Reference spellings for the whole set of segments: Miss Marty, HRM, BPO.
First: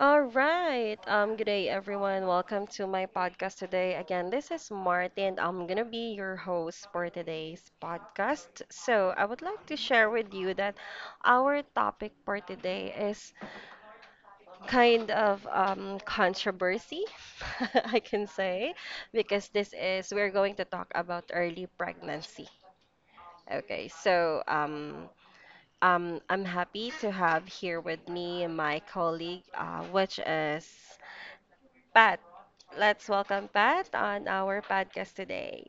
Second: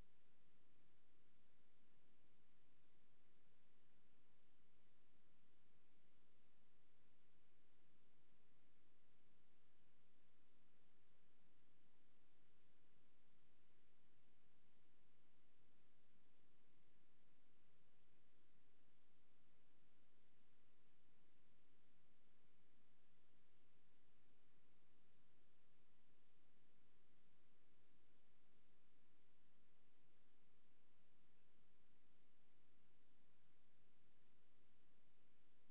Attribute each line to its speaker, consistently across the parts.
Speaker 1: All right. Good day, everyone. Welcome to my podcast today. Again, this is Martin. I'm gonna be your host for today's podcast. So, I would like to share with you that our topic for today is kind of controversy, I can say, because this is we're going to talk about early pregnancy. Okay, I'm happy to have here with me my colleague, which is Pat. Let's welcome Pat on our podcast today.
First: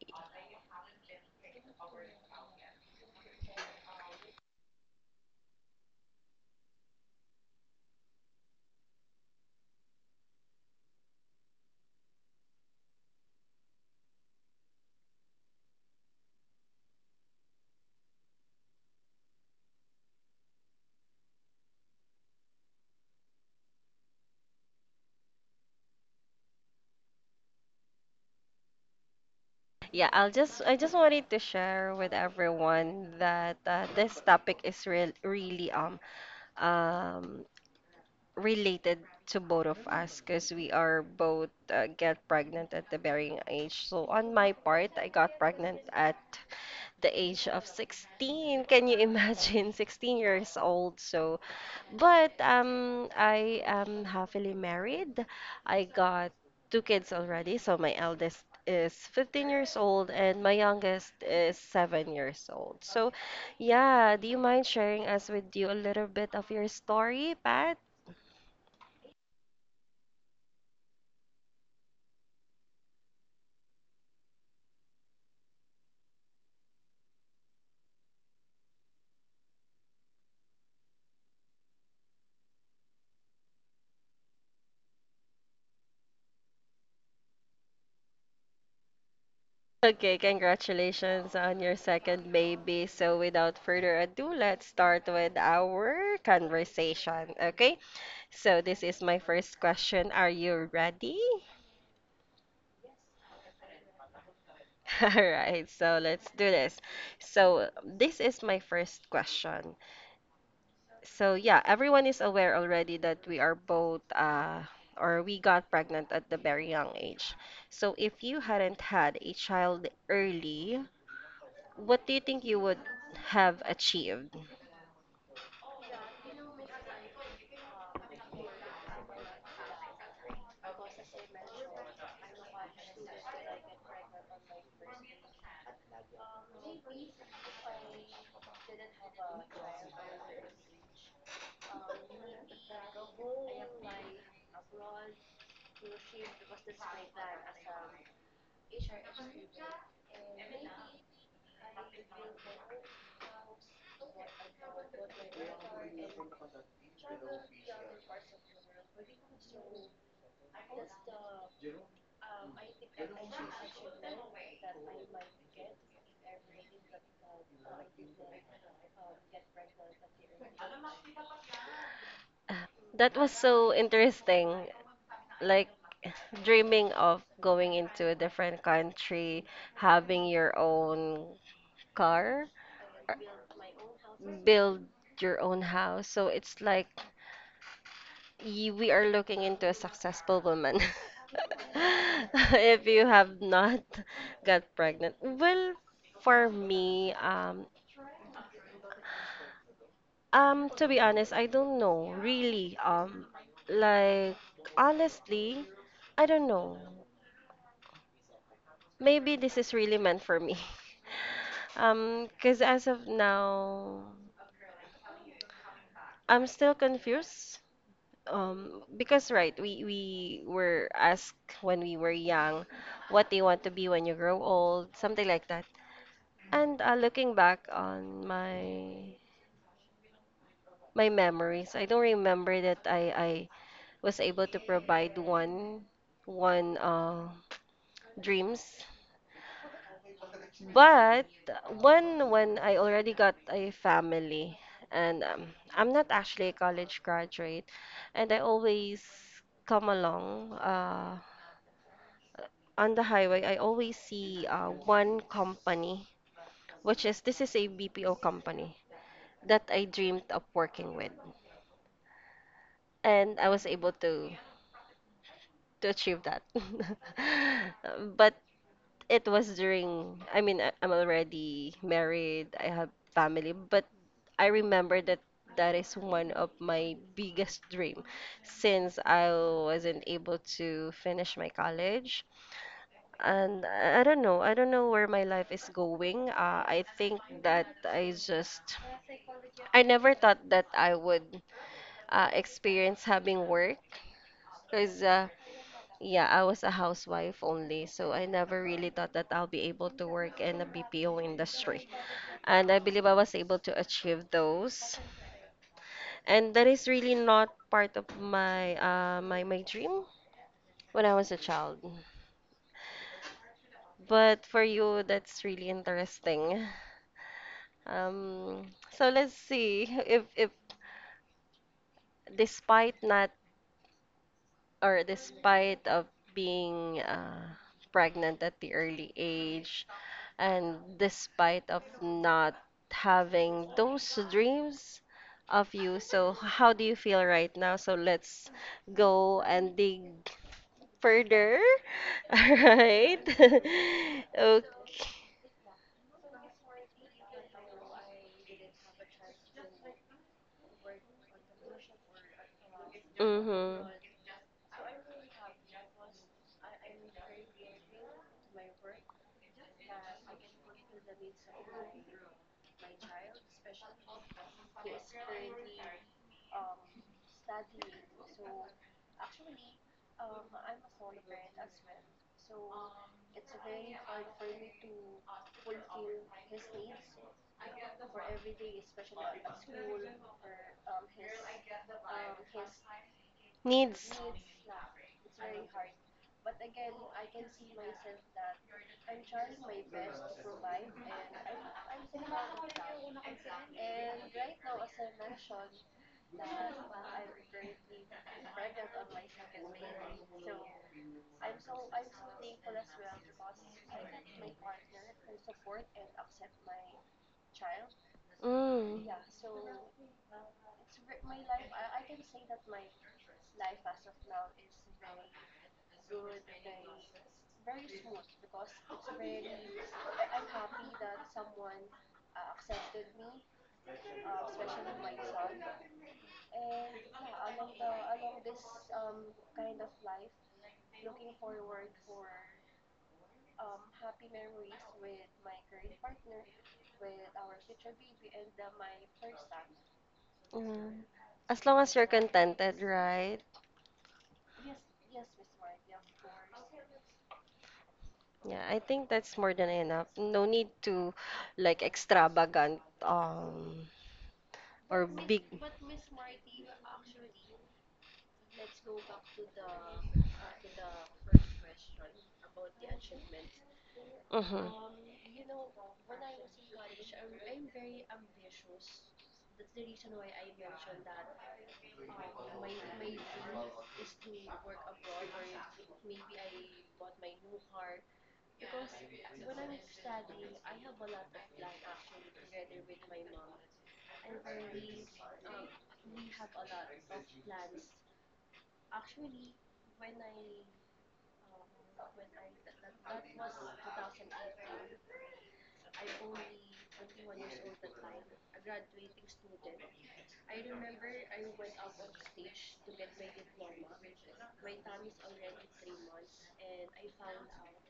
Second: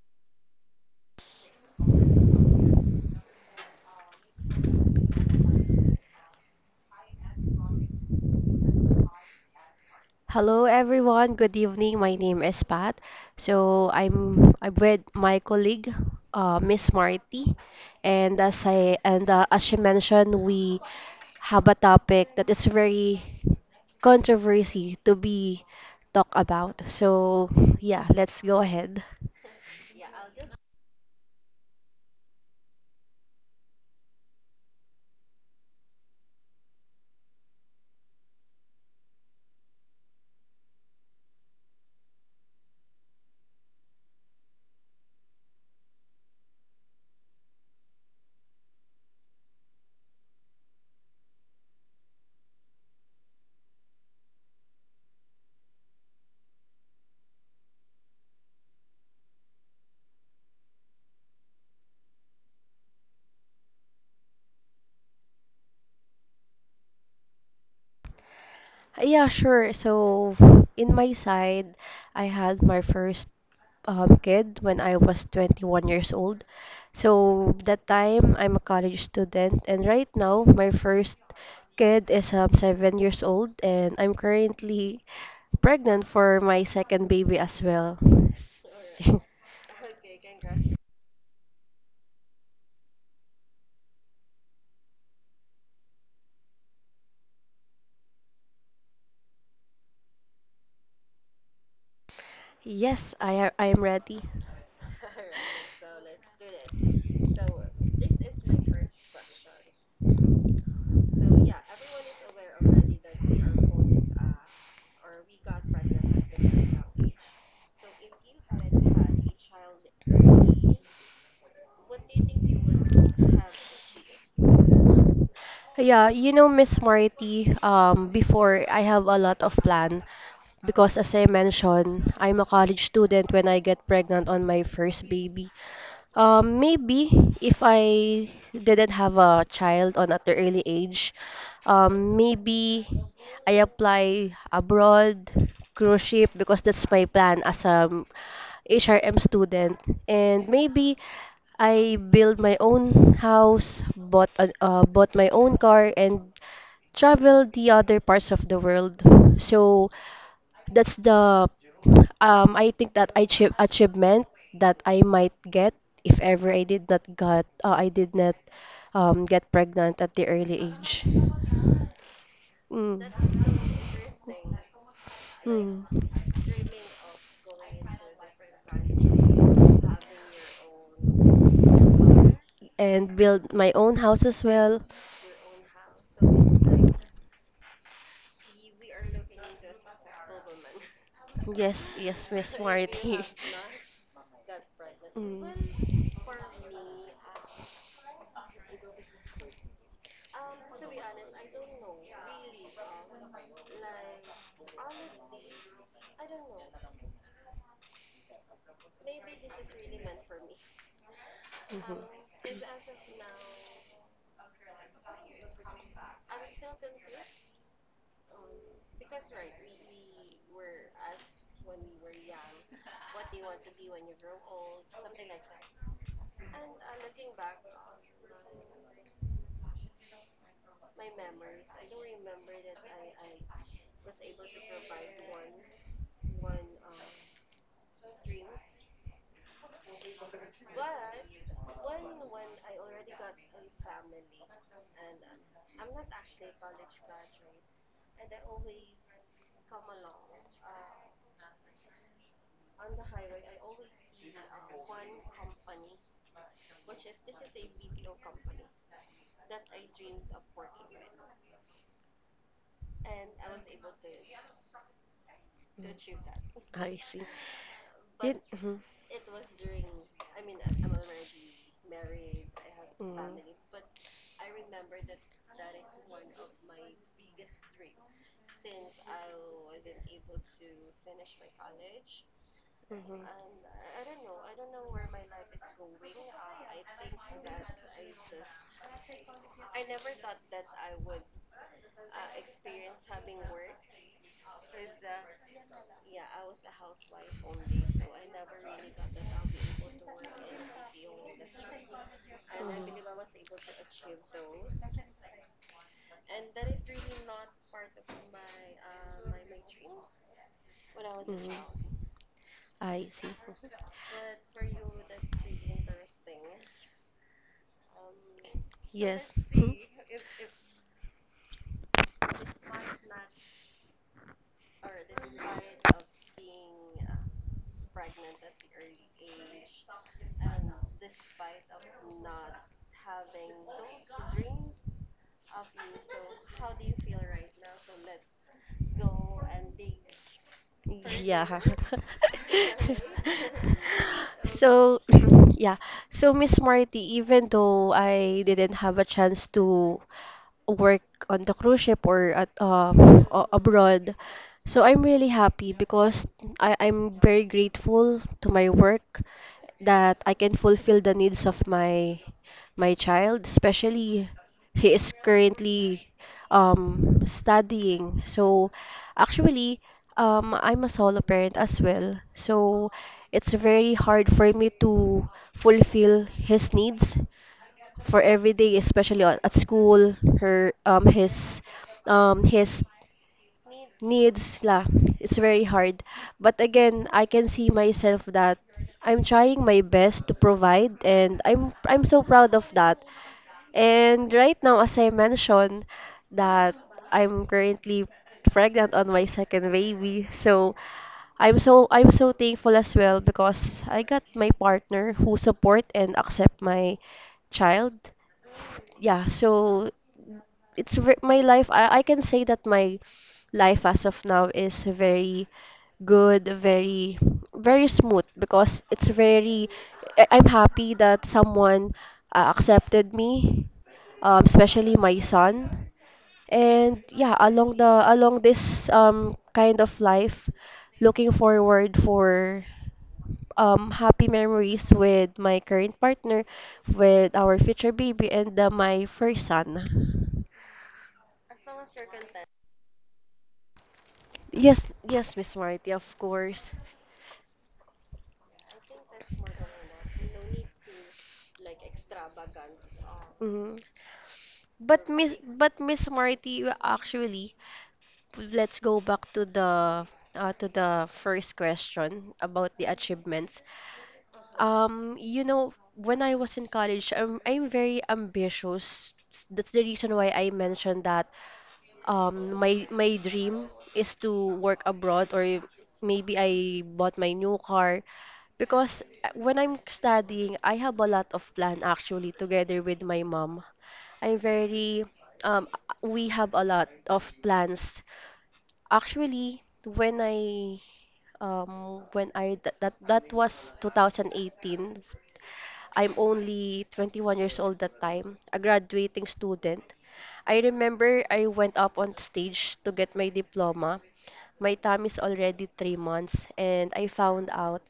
Speaker 2: Hello everyone, good evening. My name is Pat. So I'm with my colleague, Miss Marty, and as I and as she mentioned, we have a topic that is very controversy to be talked about. So yeah, let's go ahead.
Speaker 1: Yeah, I just wanted to share with everyone that this topic is really um related to both of us because we are both get pregnant at the varying age. So on my part, I got pregnant at the age of 16. Can you imagine? 16 years old. So But I am happily married. I got two kids already. So my eldest is 15 years old and my youngest is 7 years old. So, yeah, do you mind sharing us with you a little bit of your story, Pat?
Speaker 2: Yeah, sure. So, in my side, I had my first kid when I was 21 years old. So, that time, I'm a college student, and right now, my first kid is 7 years old, and I'm currently pregnant for my second baby as well.
Speaker 1: Okay, congratulations on your second baby. So, without further ado, let's start with our conversation, okay? So, this is my first question. Are you ready?
Speaker 2: Yes, I am ready.
Speaker 1: All right, so let's do this. So, this is my first question. So, yeah, everyone is aware already that we are both, or we got pregnant at the very young age. So, if you hadn't had a child early, what do you think you would have achieved?
Speaker 2: Yeah, you know, Miss Marty, before I have a lot of plan. Because as I mentioned, I'm a college student when I get pregnant on my first baby. Maybe if I didn't have a child on at the early age, maybe I apply abroad, cruise ship because that's my plan as a HRM student. And maybe I build my own house, bought bought my own car, and travel the other parts of the world. So that's the I think that achievement that I might get if ever I did not get pregnant at the early age. Mm.
Speaker 1: That was so interesting. Like
Speaker 2: Mm.
Speaker 1: dreaming of going into a different country, having your own car,
Speaker 2: And build my own house as well.
Speaker 1: build your own house. So it's like we are looking into a successful woman.
Speaker 2: Yes, yes, Miss
Speaker 1: If you
Speaker 2: Marty.
Speaker 1: have not got pregnant. Well,
Speaker 2: Mm.
Speaker 1: for me, to be honest, I don't know, really. Like, honestly, I don't know. Maybe this is really meant for me.
Speaker 2: Mhm.
Speaker 1: Because as of now, I'm still confused. Because right, we were asked when we were young what do you want to be when you grow old, something like that. And looking back on my my memories, I don't remember that I was able to provide one dreams. But when I already got a family and I'm not actually a college graduate, and I always come along on the highway, I always see one company, which is this is a BPO company that I dreamed of working with, and I was able to achieve that.
Speaker 2: I see.
Speaker 1: But
Speaker 2: It,
Speaker 1: it was during, I mean, I'm
Speaker 2: mhm.
Speaker 1: already married, I have family,
Speaker 2: Mhm.
Speaker 1: but I remember that that is one of my biggest dream since I wasn't able to finish my college.
Speaker 2: Mhm. Uh, is going.
Speaker 1: And I don't know. I don't know where my life is going. I think that I never thought that I would experience having work. Because, yeah, I was a housewife only. So I never really thought that I'll be able to work in the BPO industry. And I believe I was able to achieve
Speaker 2: Goes.
Speaker 1: those. And that is really not part of my, my dream when I was a
Speaker 2: Mhm.
Speaker 1: child.
Speaker 2: I see. Let.
Speaker 1: But for you, that's really interesting. Um, so
Speaker 2: Yes.
Speaker 1: let's see if despite not or despite of being pregnant at the early age and despite of not having those dreams of you, so how do you feel right now? So let's go and dig
Speaker 2: Yeah.
Speaker 1: further. All right. Okay.
Speaker 2: So, yeah. So, Miss Marty, even though I didn't have a chance to work on the cruise ship or at
Speaker 1: Mm-hmm.
Speaker 2: abroad, so I'm really happy because I'm very grateful to my work that I can fulfill the needs of my child, especially he is currently studying. So actually, I'm a solo parent as well. So it's very hard for me to fulfill his needs for every day, especially at school, her his
Speaker 1: Needs.
Speaker 2: needs la, it's very hard. But again, I can see myself that I'm trying my best to provide, and I'm so proud of that. And right now, as I mentioned that I'm currently pregnant on my second baby, so I'm so thankful as well because I got my partner who support and accept my child.
Speaker 1: Mm.
Speaker 2: Yeah, so my life. I can say that my life as of now is very good, very, very smooth because it's very. I'm happy that someone accepted me, especially my son. And yeah, along this kind of life, looking forward for happy memories with my current partner, with our future baby, and my first son.
Speaker 1: Yeah. As long as you're contented, right?
Speaker 2: Yes, yes, Miss Marty, of course.
Speaker 1: Yeah, I think that's more than enough. No need to like extravagant
Speaker 2: Mhm.
Speaker 1: or
Speaker 2: But Miss
Speaker 1: big.
Speaker 2: but Miss Marty, actually, let's go back to the first question about the achievements.
Speaker 1: Mm-hmm.
Speaker 2: Um, you know, when I was in college, I'm very ambitious. That's the reason why I mentioned that my dream is to work abroad or maybe I bought my new car, because when I'm studying I have a lot of plan actually together with my mom. I'm very um, we have a lot of plans. Actually, when I that that, that was 2018. I'm only 21 years old that time, a graduating student. I remember I went up on stage to get my diploma. My time is already 3 months, and I found out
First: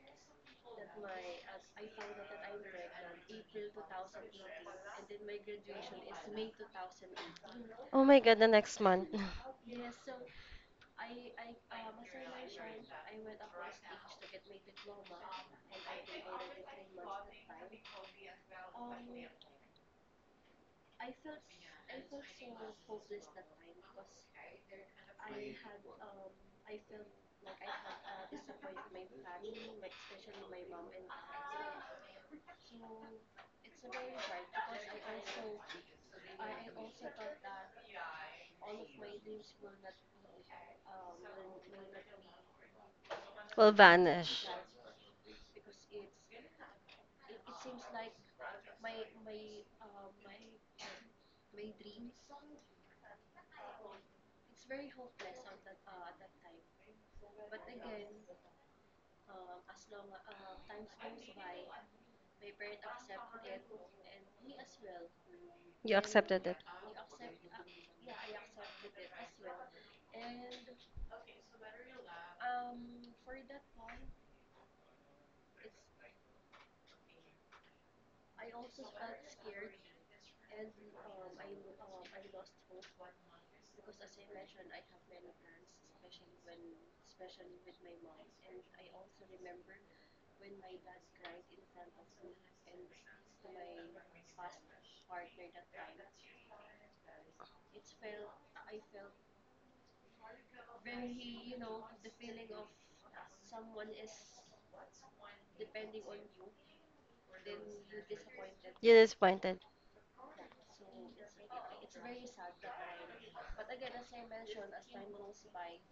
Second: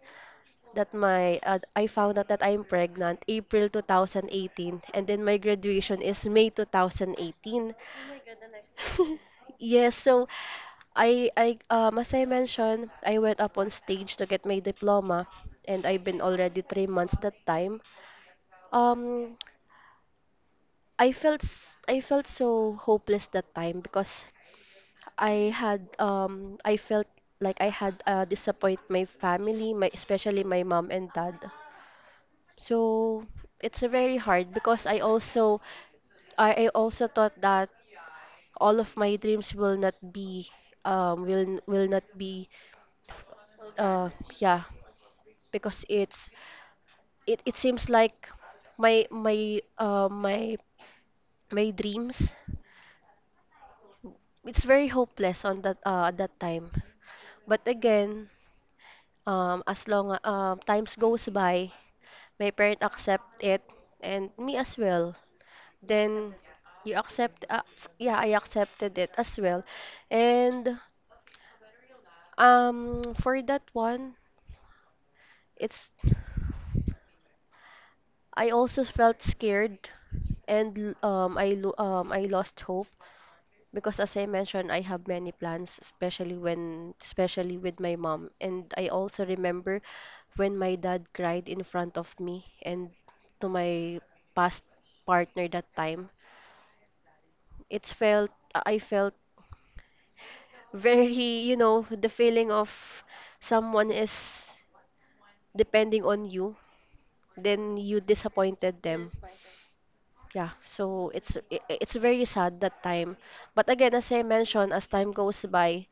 Speaker 2: that my I found out that I'm pregnant April 2018, and then my graduation is May 2018.
Speaker 1: Oh my God, the next month.
Speaker 2: Yes, so I as I mentioned, I went up on stage to get my diploma and I've been already 3 months that time. Um, I felt so hopeless that time because I felt like I had disappoint my family, my especially my mom and dad. So it's very hard because I also I also thought that all of my dreams will not be will not be.
Speaker 1: Will
Speaker 2: Uh,
Speaker 1: vanish.
Speaker 2: yeah, because it seems like my my uh, my my dreams, it's very hopeless on that at that time. But again, as long times goes by, my parent accept it, and me as well.
Speaker 1: You
Speaker 2: Then
Speaker 1: accepted it.
Speaker 2: you accept, yeah, I accepted it as well. And for that one, it's, I also felt scared and I lost hope. Because as I mentioned, I have many plans, especially with my mom. And I also remember when my dad cried in front of me and to my past partner that time. I felt very, you know, the feeling of someone is depending on you, then you disappointed
Speaker 1: You're
Speaker 2: them.
Speaker 1: disappointed.
Speaker 2: Yeah, so it's very sad that time. But again, as I mentioned, as time goes by,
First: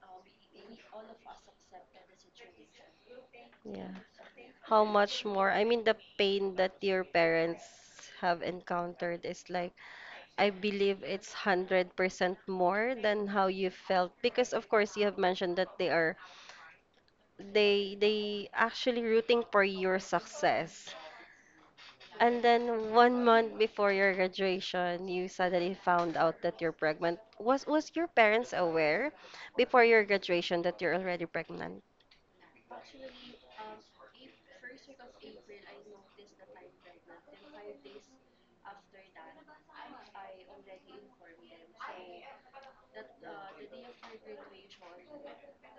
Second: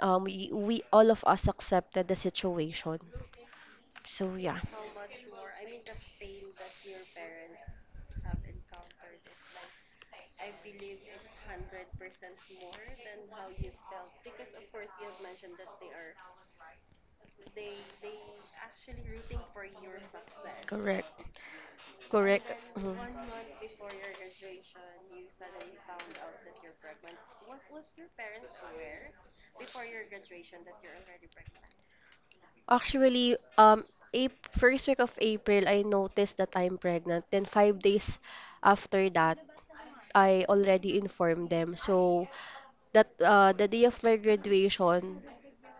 Speaker 2: we all of us accepted the situation.
Speaker 1: Yeah.
Speaker 2: So yeah.
Speaker 1: How much more? I mean, the pain that your parents have encountered is like I believe it's 100% more than how you felt because of course you have mentioned that they are they actually rooting for your success.
Speaker 2: Correct.
Speaker 1: And
Speaker 2: Correct.
Speaker 1: then
Speaker 2: Mhm.
Speaker 1: 1 month before your graduation, you suddenly found out that you're pregnant. Was your parents aware before your graduation that you're already pregnant
Speaker 2: Actually, April, first week of April, I noticed that I'm pregnant. Then 5 days after that, I already informed them. So that the day of my graduation,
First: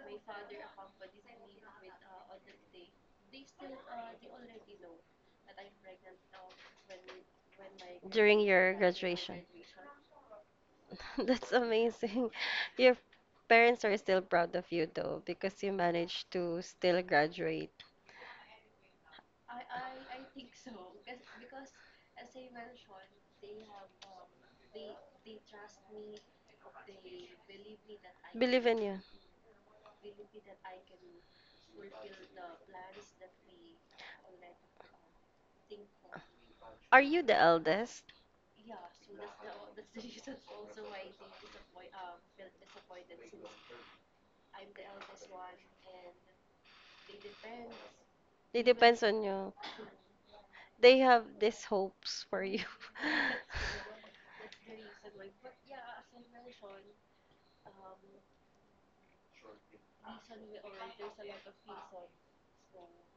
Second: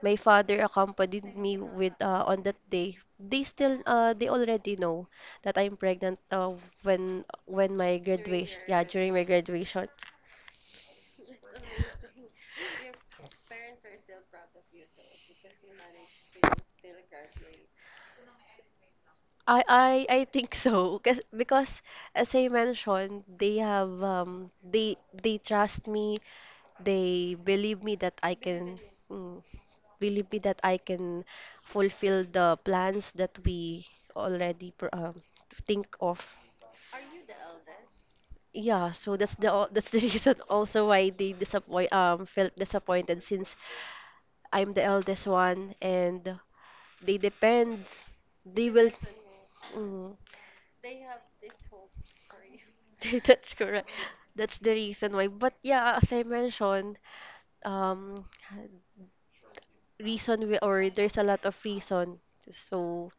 Speaker 2: my father accompanied me with on that day. They still they already know that I'm pregnant when my
Speaker 1: during
Speaker 2: graduation,
Speaker 1: your
Speaker 2: yeah, during my
Speaker 1: graduation?
Speaker 2: graduation.
Speaker 1: That's amazing. Your parents are still proud of you though because you managed to still graduate.
Speaker 2: I think so, because as I mentioned they have they trust me, they believe me that I
Speaker 1: Believe in
Speaker 2: can
Speaker 1: you.
Speaker 2: mm, believe me that I can fulfill the plans that we already think of.
Speaker 1: Are you the eldest?
Speaker 2: Yeah, so that's the that's the reason also why they disappoint felt disappointed since I'm the eldest one and they depend
Speaker 1: It
Speaker 2: they will.
Speaker 1: depends on you.
Speaker 2: Mm.
Speaker 1: They have these hopes for you.
Speaker 2: That's correct. That's the reason why. But yeah, as I mentioned, um, reason we, or there's a lot of reason. So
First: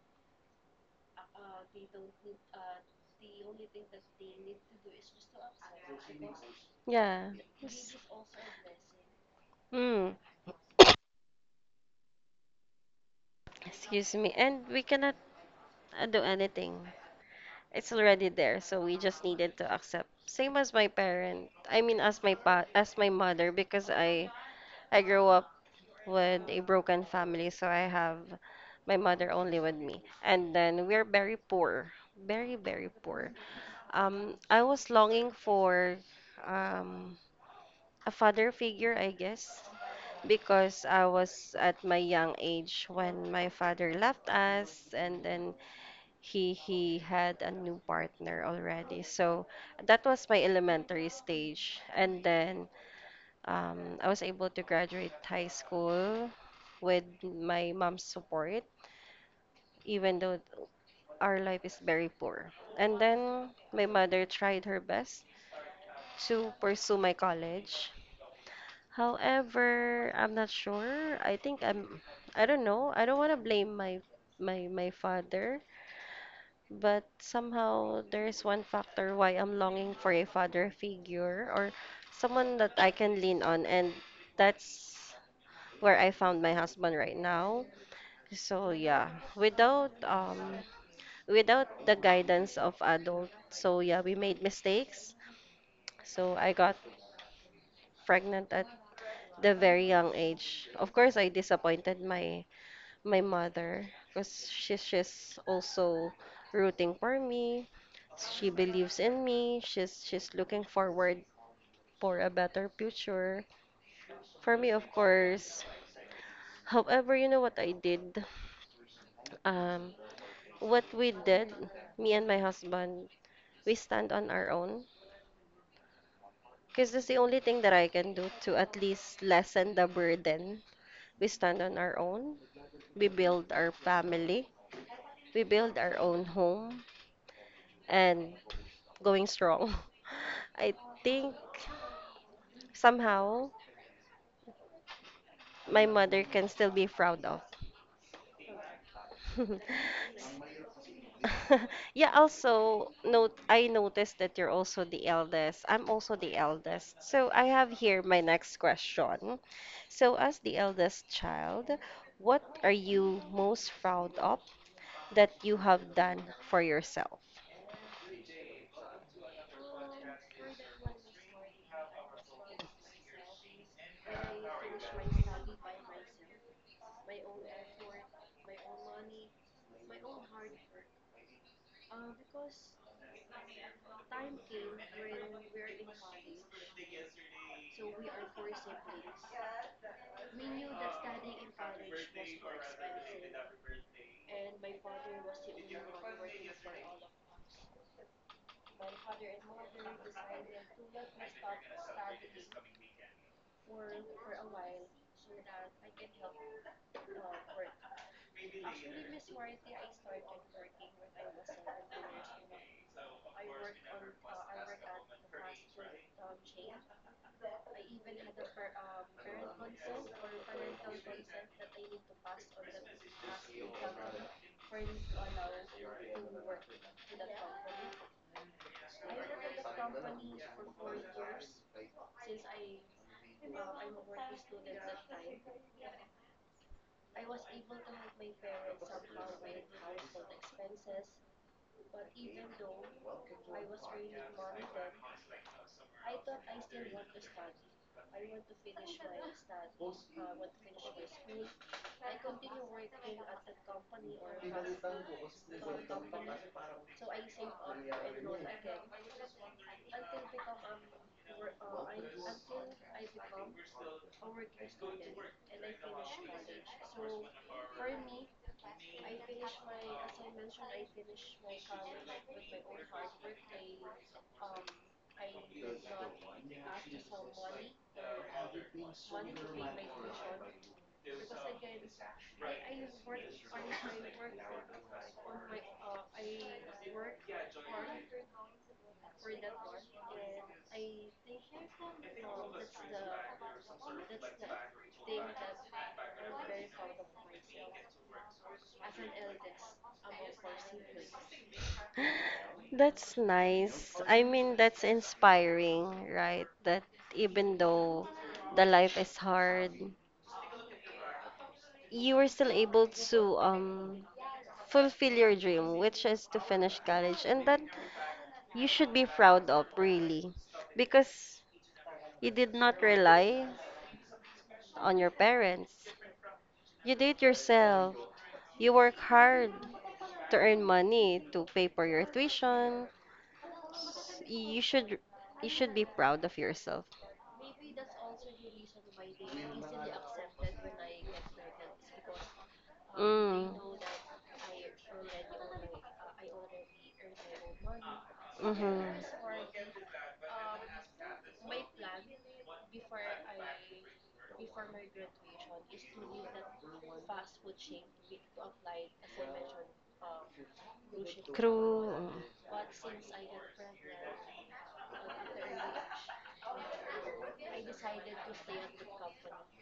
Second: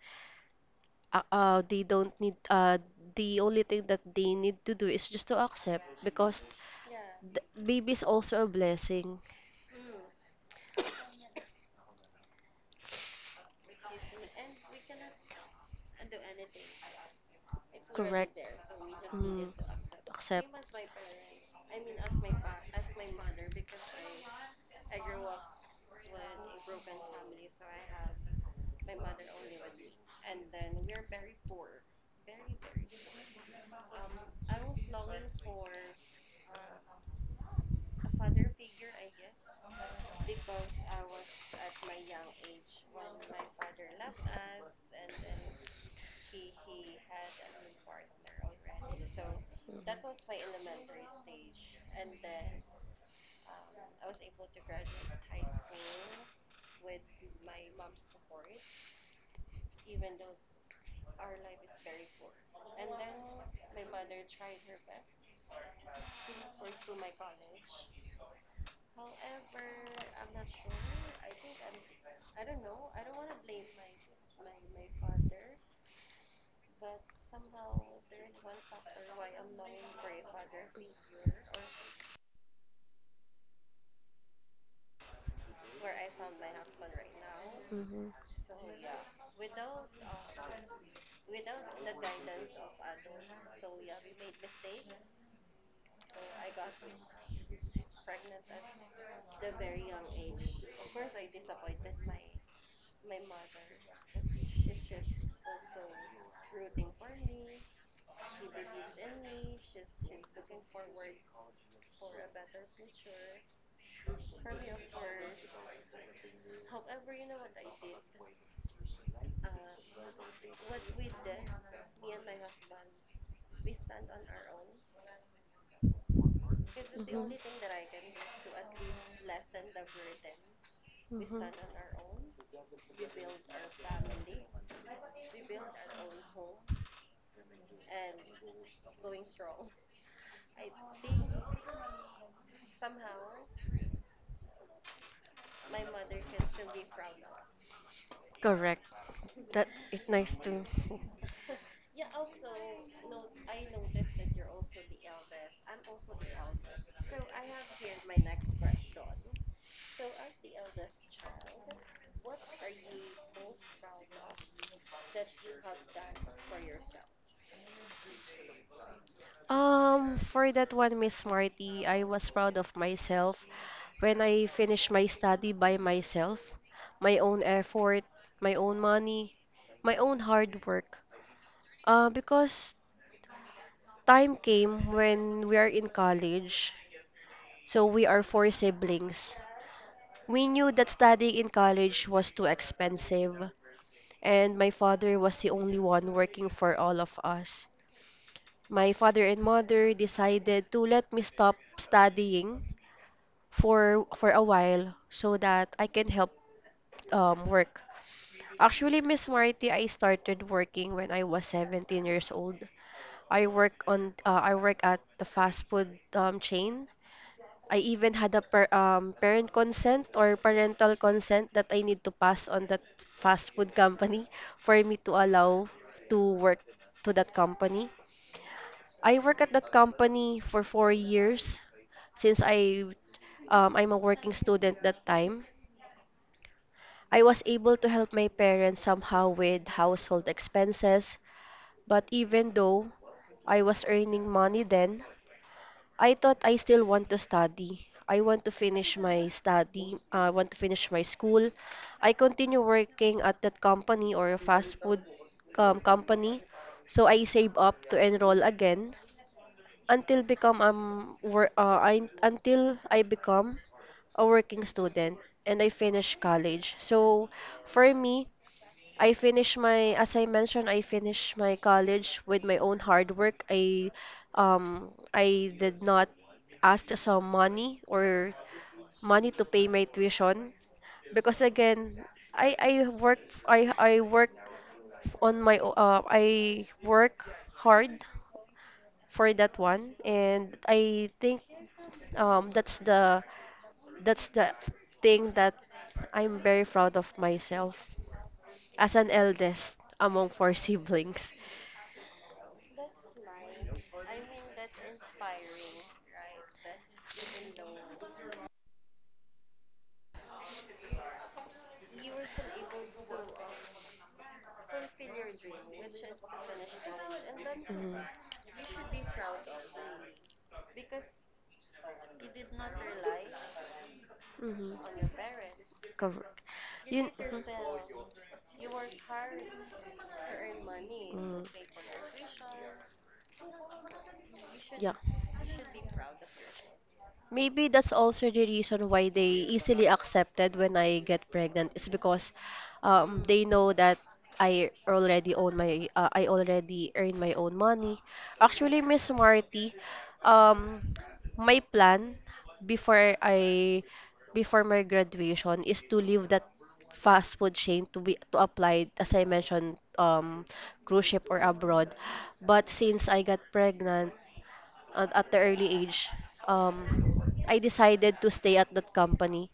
Speaker 2: they don't need the only thing that they need to do is just to accept, because
Speaker 1: Yeah.
Speaker 2: the baby is also a blessing.
Speaker 1: Mm. Excuse me. And we cannot do anything. It's already
Speaker 2: Correct.
Speaker 1: there, so we just
Speaker 2: Mm.
Speaker 1: needed to accept. Same
Speaker 2: Accept.
Speaker 1: as my parent. I mean, as my mother, because I grew up with a broken family, so I have my mother only with me. And then we're very poor, very, very poor. I was longing for um, a father figure, I guess, because I was at my young age when my father left us, and then he had a new partner already. So that was my elementary stage, and then I was able to graduate high school with my mom's support, even though our life is very poor. And then my mother tried her best to pursue my college. However, I'm not sure. I don't know. I don't want to blame my father, but somehow there is one factor why I'm longing for a father figure or someone that I can lean on, and that's where I found my husband right now. So yeah, without um without the guidance of adult, so yeah, we made mistakes. So I got pregnant at the very young age. Of course, I disappointed my my mother because she's also rooting for me. She believes in me. She's looking forward for a better future. For me, of course. However, you know what I did? Um, What we did, me and my husband, we stand on our own. Because that's the
Speaker 2: Mm-hmm.
Speaker 1: only thing that I can do to at least lessen the burden. We
Speaker 2: Mhm.
Speaker 1: stand on our own. We build our family. We build our own home. And going strong. I think somehow my mother can still be proud of.
Speaker 2: Correct. That it's nice to.
Speaker 1: Yeah, also note I noticed that you're also the eldest. I'm also the eldest. So I have here my next question. So as the eldest child, what are you most proud of that you have done for yourself?
Speaker 2: For that one, Miss Marty, I was proud of myself when I finished my study by myself, my own effort, my own money, my own hard work. Because time came when we are in college, so we are four siblings. We knew that studying in college was too expensive, and my father was the only one working for all of us. My father and mother decided to let me stop studying for a while so that I can help work. Actually, Miss Marty, I started working when I was 17 years old. I work at the fast food chain. I even had a per, parent consent or parental consent that I need to pass on that fast food company for me to allow to work to that company. I work at that company for 4 years since I'm a working student that time. I was able to help my parents somehow with household expenses, but even though I was earning money then, I thought I still want to study. I want to finish my study. I want to finish my school. I continue working at that company or a fast food company, so I save up to enroll again until become work I until I become a working student and I finish college. So for me, I finish my as I mentioned, I finished my college with my own hard work. I um, I did not ask some money or money to pay my tuition because again I I work I work I work hard for that one, and I think um, that's the that's the thing that I'm very proud of myself as an eldest among four siblings.
Speaker 1: That's nice. I mean, that's inspiring, right? That even though the life is hard, you were still able to fulfill your dream, which is to finish college, and that
Speaker 2: Mm.
Speaker 1: you should be proud of, really, because you did not rely
Speaker 2: Mhm.
Speaker 1: on your parents.
Speaker 2: Correct.
Speaker 1: You
Speaker 2: You,
Speaker 1: did it
Speaker 2: mhm.
Speaker 1: yourself. You work hard to earn money to
Speaker 2: Mm.
Speaker 1: pay for your tuition. You
Speaker 2: Yeah.
Speaker 1: should you should be proud of yourself.
Speaker 2: Maybe that's also the reason why they easily accepted when I get pregnant is because they
Speaker 1: Mm.
Speaker 2: know that I already earn my own money.
Speaker 1: Mm-hmm.
Speaker 2: Actually, Miss Marty, um, my plan before I before my graduation is to leave that fast food chain to apply as I mentioned um, cruise ship or
Speaker 1: Crew.
Speaker 2: abroad. But since I got pregnant, at the early age, um, I decided to stay at that company.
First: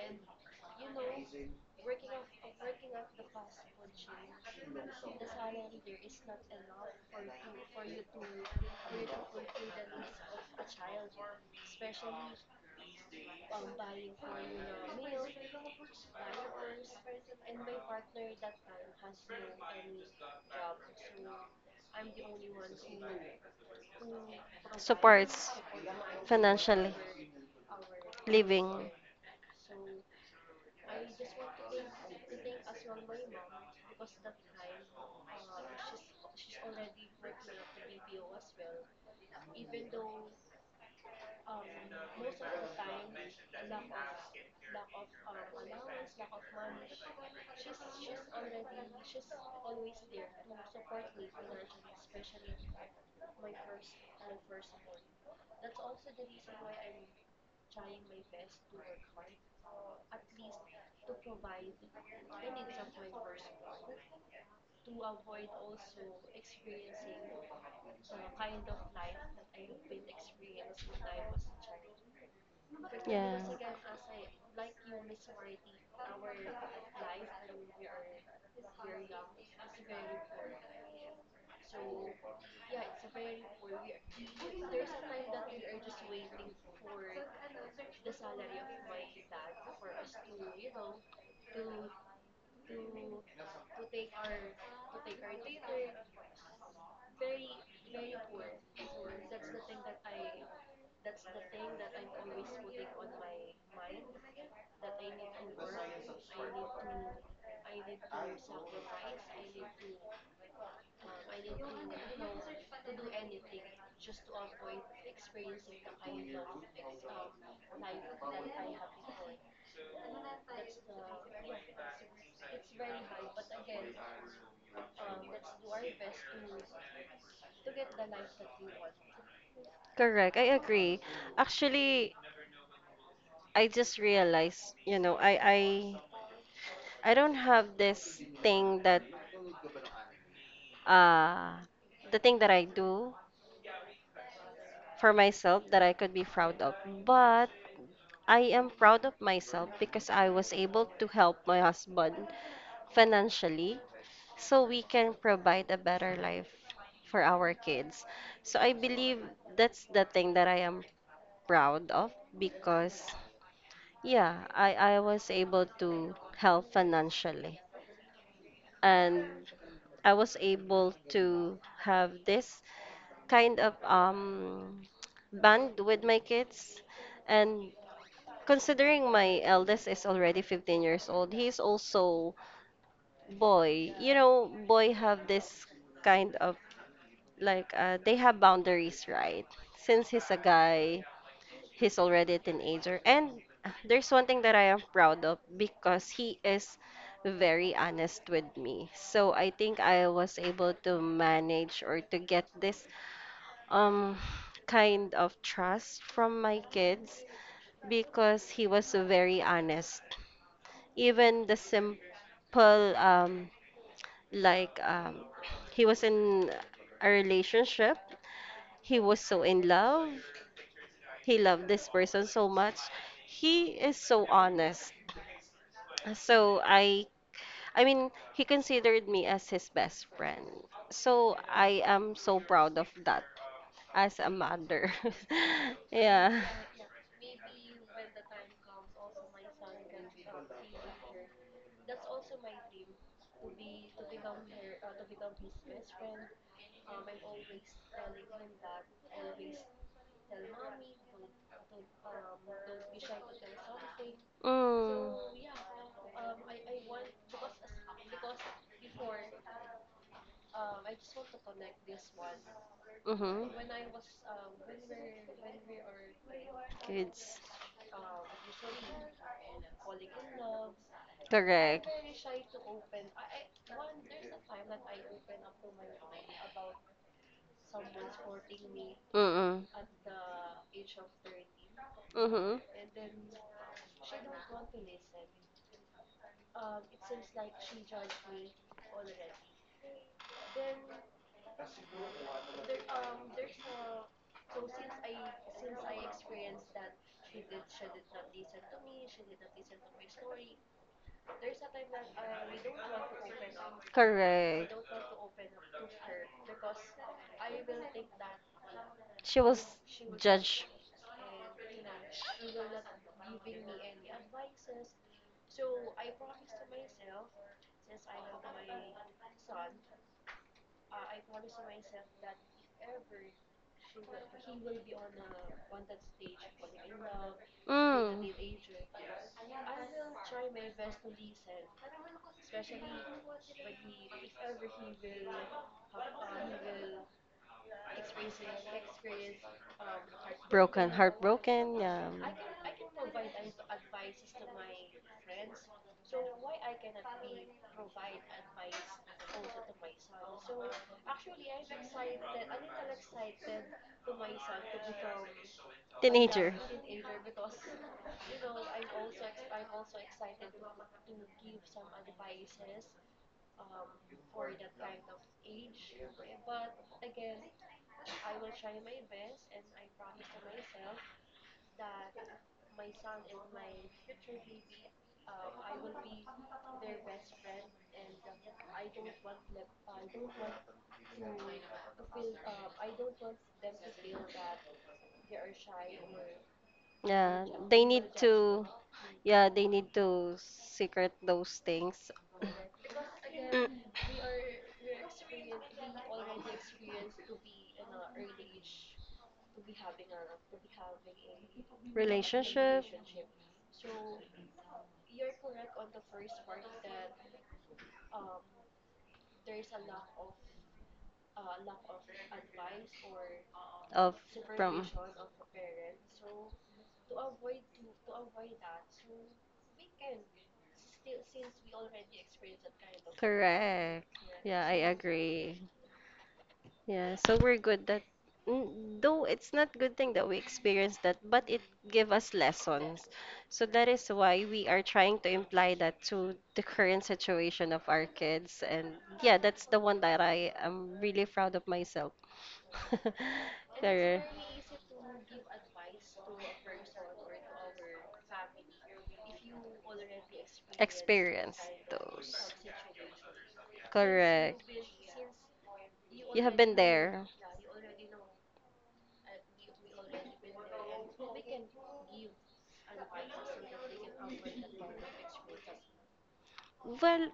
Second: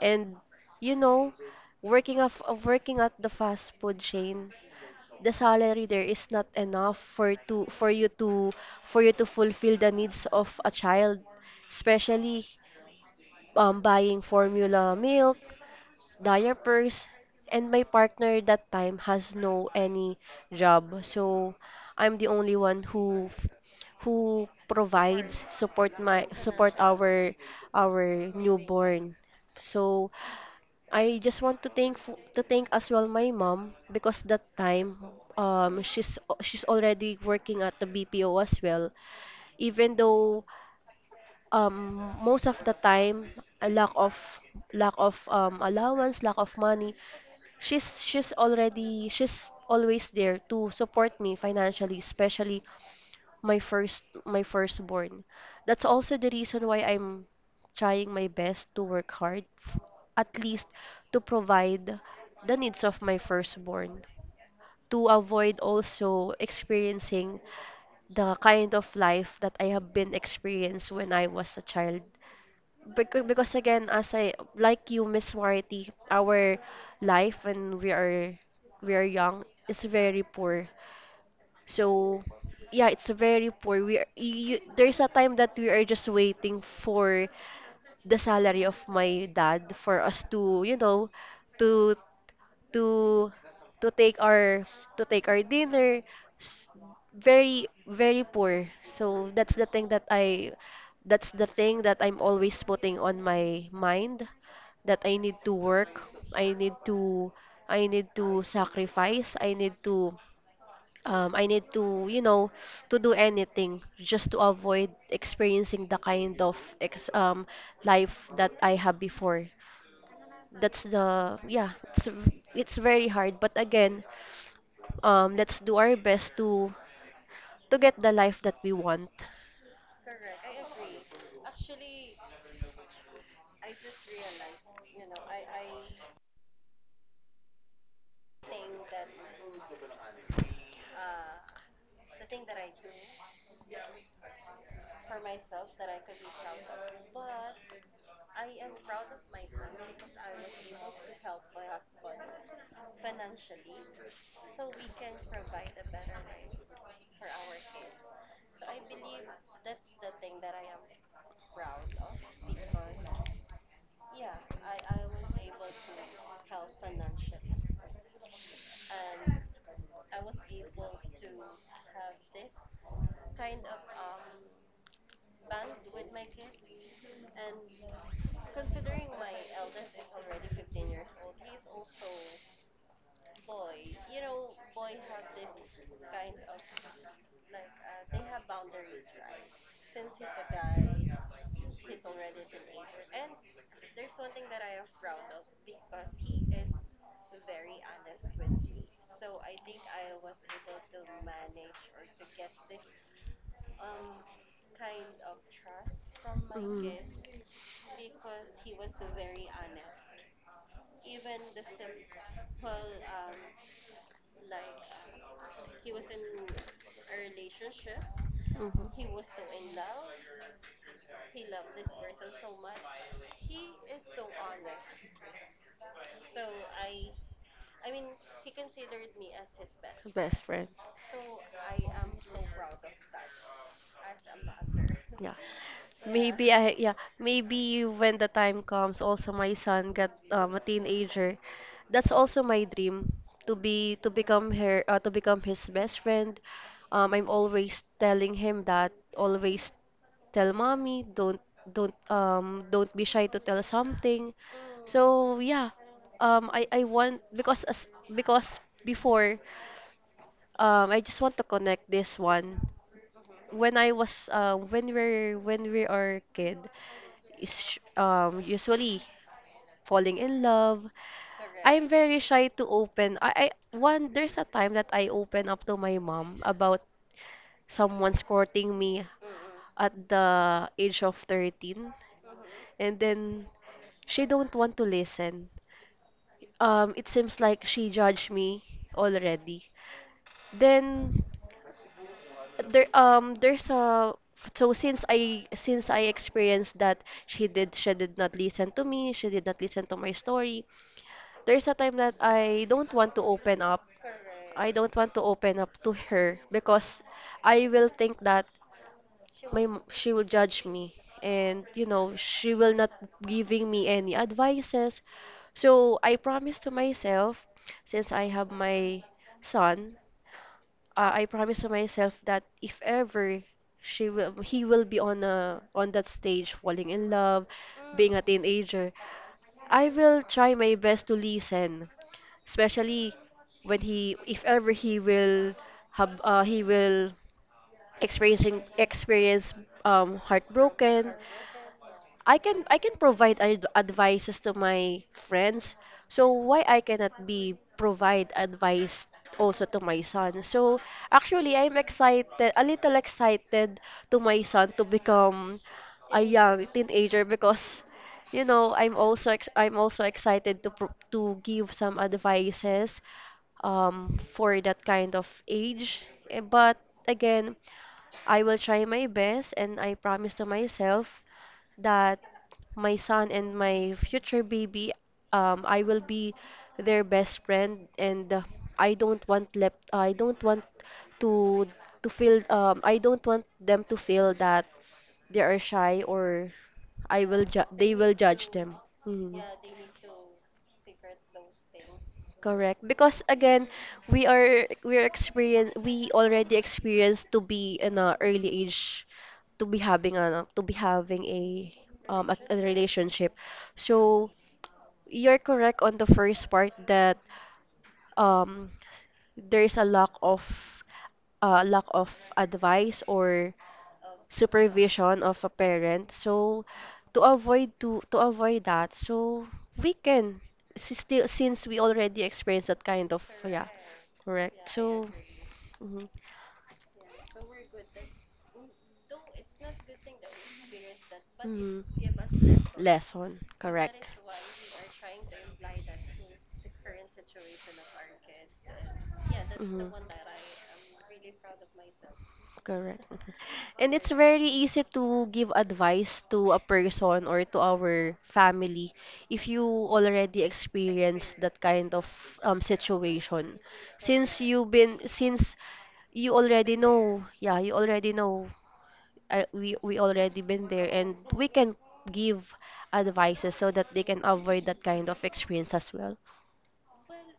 Speaker 2: And you know, working of working at the fast food chain, the salary there is not enough for to for you to for you to fulfill the needs of a child, especially buying formula milk, diapers, and my partner that time has no any job. So I'm the only one who provides
Speaker 1: Supports
Speaker 2: support my support
Speaker 1: financially,
Speaker 2: our
Speaker 1: living.
Speaker 2: newborn. So I just want to thank as well my mom because that time she's already working at the BPO as well. Even though most of the time, a lack of allowance, lack of money, she's always there to support me financially, especially my firstborn. That's also the reason why I'm trying my best to work hard at least to provide the needs of my firstborn, to avoid also experiencing the kind of life that I have been experienced when I was a child. because,
Speaker 1: Yeah,
Speaker 2: because again, as I like you, Miss Warity, our life when we are young is very poor. So yeah, it's very poor. There's a time that we are just waiting for the salary of my dad for us to, you know, to to to take our to take our dinner. S- Very, very poor. So that's the thing that I that's the thing that I'm always putting on my mind, that I need to work, I need to sacrifice, I need to, to do anything just to avoid experiencing the kind of ex life that I had before. That's the Yeah, it's very hard, but again, let's do our best to get the life that we want.
Speaker 1: correct. I agree. Actually, I just realized, you know, I don't have this thing that uh the thing that I do for myself that I could be proud of, but I am proud of myself because I was able to help my husband financially so we can provide a better life for our kids. So I believe that's the thing that I am proud of because I was able to help financially, and I was able to have this kind of bond with my kids, and considering my eldest is already 15 years old, he's also boy. You know, boy have this kind of like they have boundaries, right? Since he's a guy, he's already a teenager. And there's one thing that I am proud of because he is very honest with me. So I think I was able to manage or to get this um kind of trust from my
Speaker 2: Mm.
Speaker 1: kids because he was very honest even the simple um like um he was in a relationship, he was
Speaker 2: Mhm.
Speaker 1: so in love, he loved this person so much, he is so honest, so I mean he considered me as his best
Speaker 2: Best
Speaker 1: friend,
Speaker 2: friend.
Speaker 1: so I am so proud of that as a mother.
Speaker 2: Yeah,
Speaker 1: Yeah.
Speaker 2: maybe I yeah maybe when the time comes, also my son get a teenager. That's also my dream to become her to become his best friend. I'm always telling him that, always tell mommy, don't don't be shy to tell something.
Speaker 1: Mm.
Speaker 2: So yeah, I want because as because before, I just want to connect this one.
Speaker 1: Mm-hmm.
Speaker 2: When I was when we're when we are kid
Speaker 1: Kids.
Speaker 2: is usually falling in love. I'm
Speaker 1: Correct.
Speaker 2: very shy to open. I one there's a time that I open up to my mom about someone's courting me
Speaker 1: Mm-mm.
Speaker 2: at the age of 13,
Speaker 1: Mm-hmm.
Speaker 2: and then she don't want to listen. It seems like she judged me already. Then there's a since I experienced that, she did not listen to me, she did not listen to my story. There's a time that I don't want to open up. I
Speaker 1: Correct.
Speaker 2: don't want to open up to her because I will think that
Speaker 1: She was
Speaker 2: she will judge
Speaker 1: judged.
Speaker 2: me, and you know she will not giving me any advices. So I promised to myself, since I have my son, I promise to myself that if ever he will be on that stage, falling in love, being a
Speaker 1: Mm.
Speaker 2: teenager, I will try my best to listen, especially when he, if ever he will have, he will experiencing experience
Speaker 1: Broken,
Speaker 2: heartbroken.
Speaker 1: heartbroken. Yeah.
Speaker 2: I can provide advices to my friends, so why I cannot be provide advice also to my son? So actually I'm excited, a little excited to my son to become a
Speaker 1: Teenager.
Speaker 2: young teenager, because you know, I'm also ex I'm also excited to give some advices for that kind of age. But again, I will try my best and I promise to myself that my son and my future baby, I will be their best friend, and I don't want left I don't want to feel I don't want them to feel that they are shy, or
Speaker 1: Yeah. They
Speaker 2: they
Speaker 1: need
Speaker 2: will judge
Speaker 1: to.
Speaker 2: them. Mhm.
Speaker 1: Yeah, they need to secret those things.
Speaker 2: Correct. Because again,
Speaker 1: Mm,
Speaker 2: we are experience we already experienced to be in a early age, to be having a a
Speaker 1: relationship
Speaker 2: relationship. So you're correct on the first part that um there is a lack of advice or
Speaker 1: of from
Speaker 2: supervision of a parent. So to avoid to avoid that, so we can s- still since we already experienced that kind of, yeah,
Speaker 1: correct.
Speaker 2: correct.
Speaker 1: Yeah, I
Speaker 2: So
Speaker 1: agree.
Speaker 2: mhm,
Speaker 1: Yeah, so we're good that mm, though it's not good thing that we experienced that, but it
Speaker 2: mhm.
Speaker 1: give us lessons.
Speaker 2: Lesson,
Speaker 1: So that
Speaker 2: correct.
Speaker 1: is why we are trying to imply that to the current situation of our kids. And yeah, that's the
Speaker 2: Mhm.
Speaker 1: one that I am really proud of myself.
Speaker 2: Correct. And it's
Speaker 1: Correct.
Speaker 2: very easy to give advice to a person or to our family if you already experienced that
Speaker 1: Experience
Speaker 2: kind of
Speaker 1: those.
Speaker 2: situation.
Speaker 1: Correct.
Speaker 2: Since you
Speaker 1: You have
Speaker 2: already
Speaker 1: been
Speaker 2: know,
Speaker 1: there.
Speaker 2: yeah, you already know, we already been there and we can give advices so that they can avoid that kind of experience as well.
Speaker 1: Well,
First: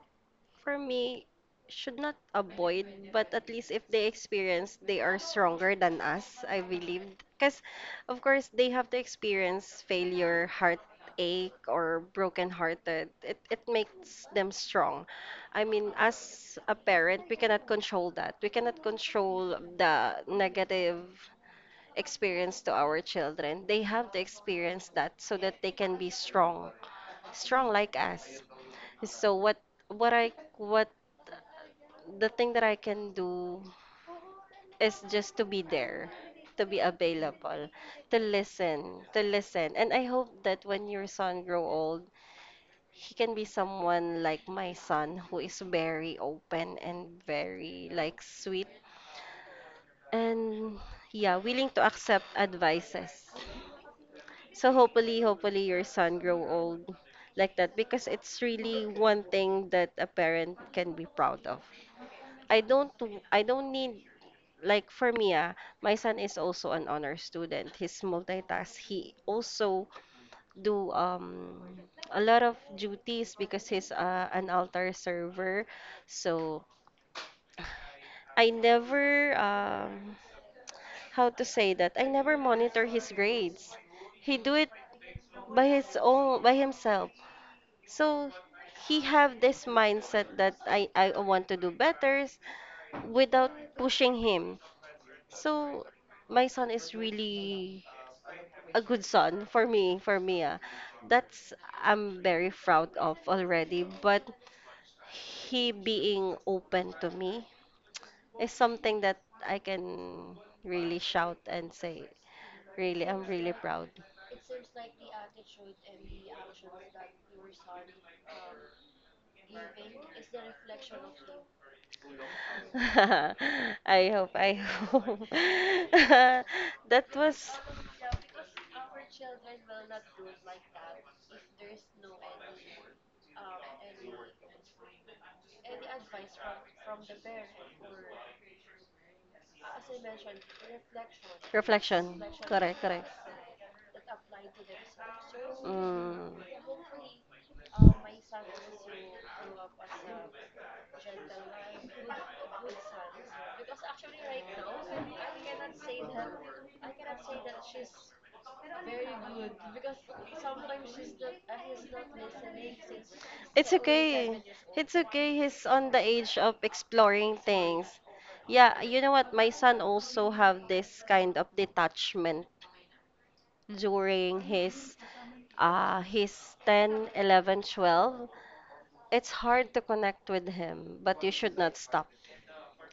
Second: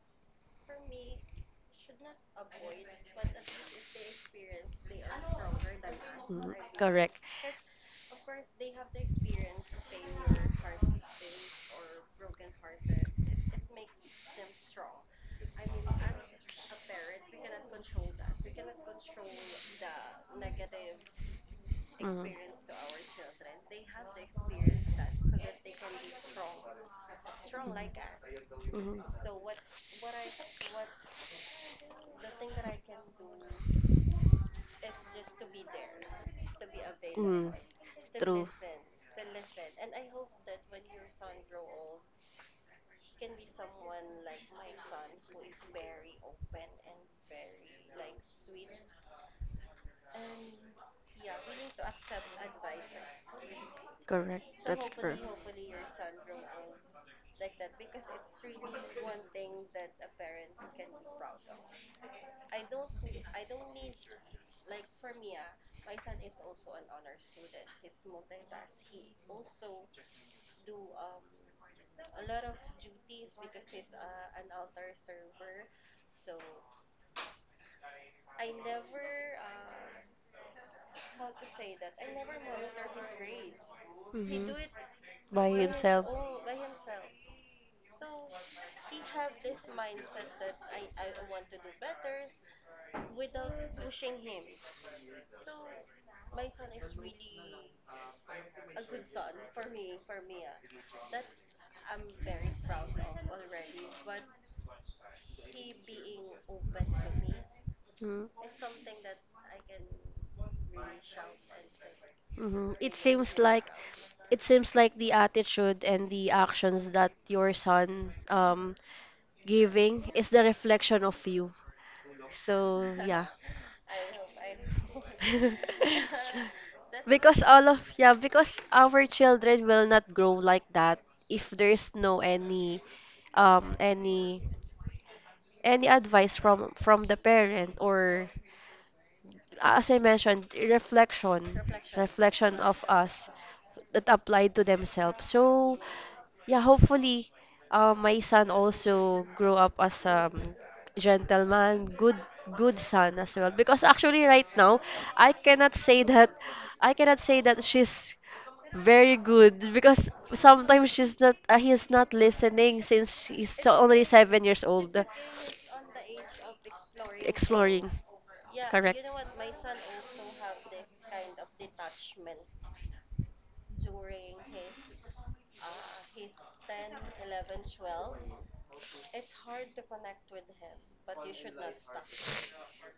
Speaker 1: for me, should not avoid, but at least if they experience, they are stronger than us,
Speaker 2: Mm,
Speaker 1: I believe.
Speaker 2: correct.
Speaker 1: Because, of course, they have to experience failure, heartache, or broken-hearted. It makes them strong. I mean, as a parent, we cannot control that. We cannot control the negative
Speaker 2: Mm.
Speaker 1: experience to our children. They have to experience that so that they can be strong, strong like us.
Speaker 2: Mhm.
Speaker 1: So what I what the thing that I can do is just to be there, to be
Speaker 2: Available, mm,
Speaker 1: available, to
Speaker 2: true.
Speaker 1: listen, to listen. And I hope that when your son grow old, he can be someone like my son who is very open and very like sweet and yeah, willing to accept advices.
Speaker 2: Correct.
Speaker 1: So
Speaker 2: That's
Speaker 1: hopefully,
Speaker 2: correct.
Speaker 1: hopefully your son grow old like that because it's really one thing that a parent can be proud of. I don't need like for me, my son is also an honor student. He's multitask. He also do a lot of duties because he's an altar server. So I never how to say that I never monitor his grades. He
Speaker 2: Mm-hmm.
Speaker 1: do
Speaker 2: Mhm.
Speaker 1: it
Speaker 2: By
Speaker 1: by his
Speaker 2: himself.
Speaker 1: own by himself. So he have this mindset that I want to do better without pushing him. So my son is really a good son for me, for Mia. That's I'm very proud of already, but he being open to me
Speaker 2: Mm-hmm.
Speaker 1: is something that I can really shout and say,
Speaker 2: It really
Speaker 1: really, I'm
Speaker 2: seems
Speaker 1: really
Speaker 2: like,
Speaker 1: proud.
Speaker 2: it seems like the attitude and the actions that your son giving is the reflection of you. So yeah.
Speaker 1: I hope, I hope. That
Speaker 2: Because
Speaker 1: was
Speaker 2: all of, yeah, because our children will not grow like that if there's no any um any any advice from the parent, or as I mentioned, reflection,
Speaker 1: Reflection.
Speaker 2: reflection
Speaker 1: Correct,
Speaker 2: of
Speaker 1: correct.
Speaker 2: us that applied to themselves. So
Speaker 1: Mm.
Speaker 2: yeah, hopefully, my son also grow up as a gentleman, good, good son as well. Because actually, right now, I cannot say that, I cannot say that she's very good because sometimes she's not, he's not listening, since he's
Speaker 1: It's
Speaker 2: only seven
Speaker 1: okay.
Speaker 2: years old,
Speaker 1: It's okay. He's on the age of exploring
Speaker 2: exploring.
Speaker 1: things. Yeah,
Speaker 2: Correct.
Speaker 1: you know what? My son also have this kind of detachment during his 10, 11, 12. It's hard to connect with him, but you should not stop.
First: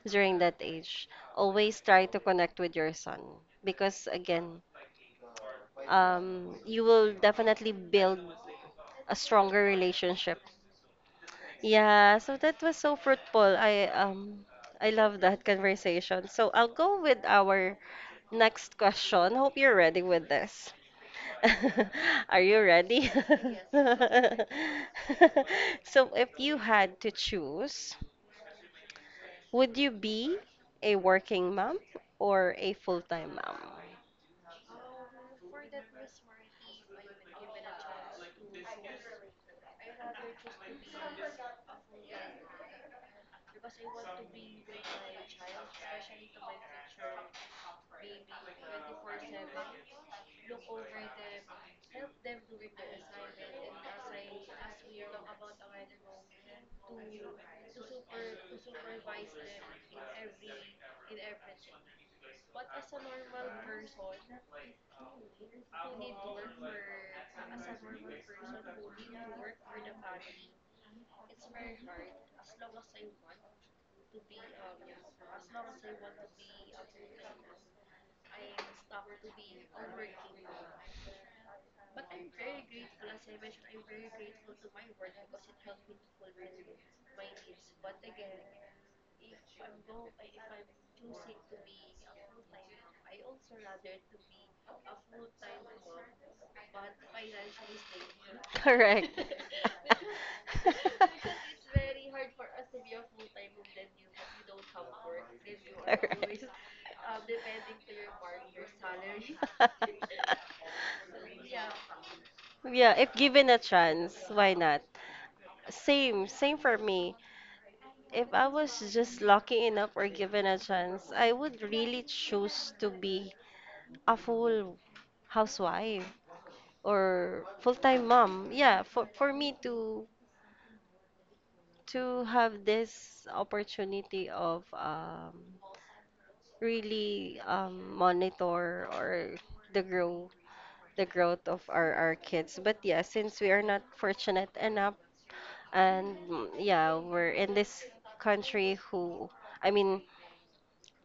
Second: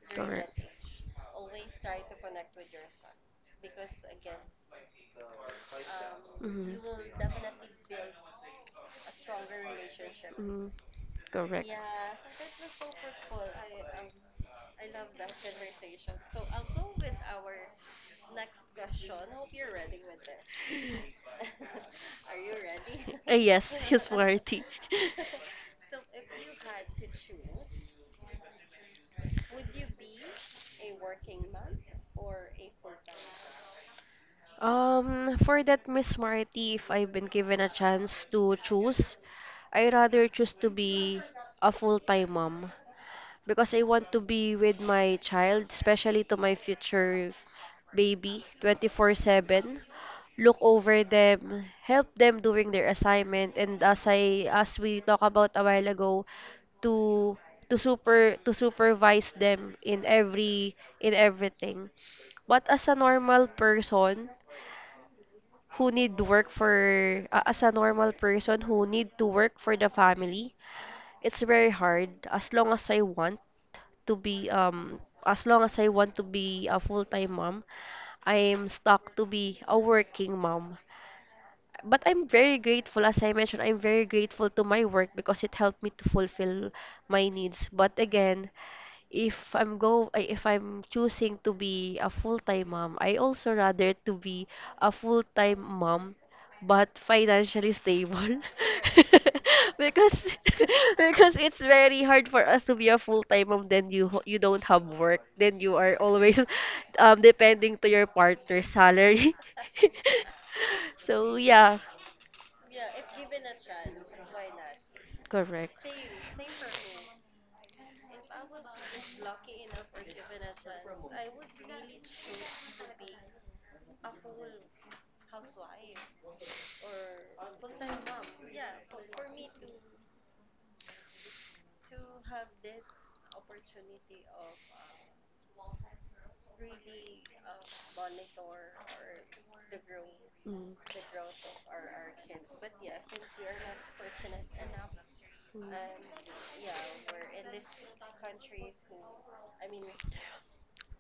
Speaker 1: During that
Speaker 2: Correct.
Speaker 1: age, always try to connect with your son because again, you
Speaker 2: Mm-hmm.
Speaker 1: will definitely build a stronger relationship.
Speaker 2: Mm-hmm. Correct.
Speaker 1: Yeah, so that was so fruitful. I love that conversation. So I'll go with our next question. Hope you're ready with this. Are you ready?
Speaker 2: Yes, Miss Marty.
Speaker 1: So if you had to choose, would you be a working mom or a full-time mom?
Speaker 2: For that Miss Marty, if I've been given a chance to choose, I rather choose to be a full-time mom because I want to be with my child, especially to my future baby, 24/7. Look over them, help them during their assignment, and as we talked about a while ago, to to super to supervise them in every in everything. But as a normal person who need work for, as a normal person who need to work for the family, it's very hard. As long as I want to be as long as I want to be a full-time mom, I'm stuck to be a working mom. But I'm very grateful, as I mentioned, I'm very grateful to my work because it helped me to fulfill my needs. But again, if I'm choosing to be a full-time mom, I also rather to be a full-time mom, but financially stable.
Speaker 1: Correct.
Speaker 2: Because because it's very hard for us to be a full-time mom, then you don't have work, then you are
Speaker 1: Correct.
Speaker 2: always depending to your partner's salary. So yeah,
Speaker 1: Yeah, if given a chance, why not?
Speaker 2: correct.
Speaker 1: Same, same for me. If I was just lucky enough or given a chance, I would really choose to be a full housewife or full-time mom. Yeah, for me to have this opportunity of really monitor or the grow
Speaker 2: Mm.
Speaker 1: the growth of our kids. But yeah, since we are not fortunate enough, and yeah, we're in this country who, I mean.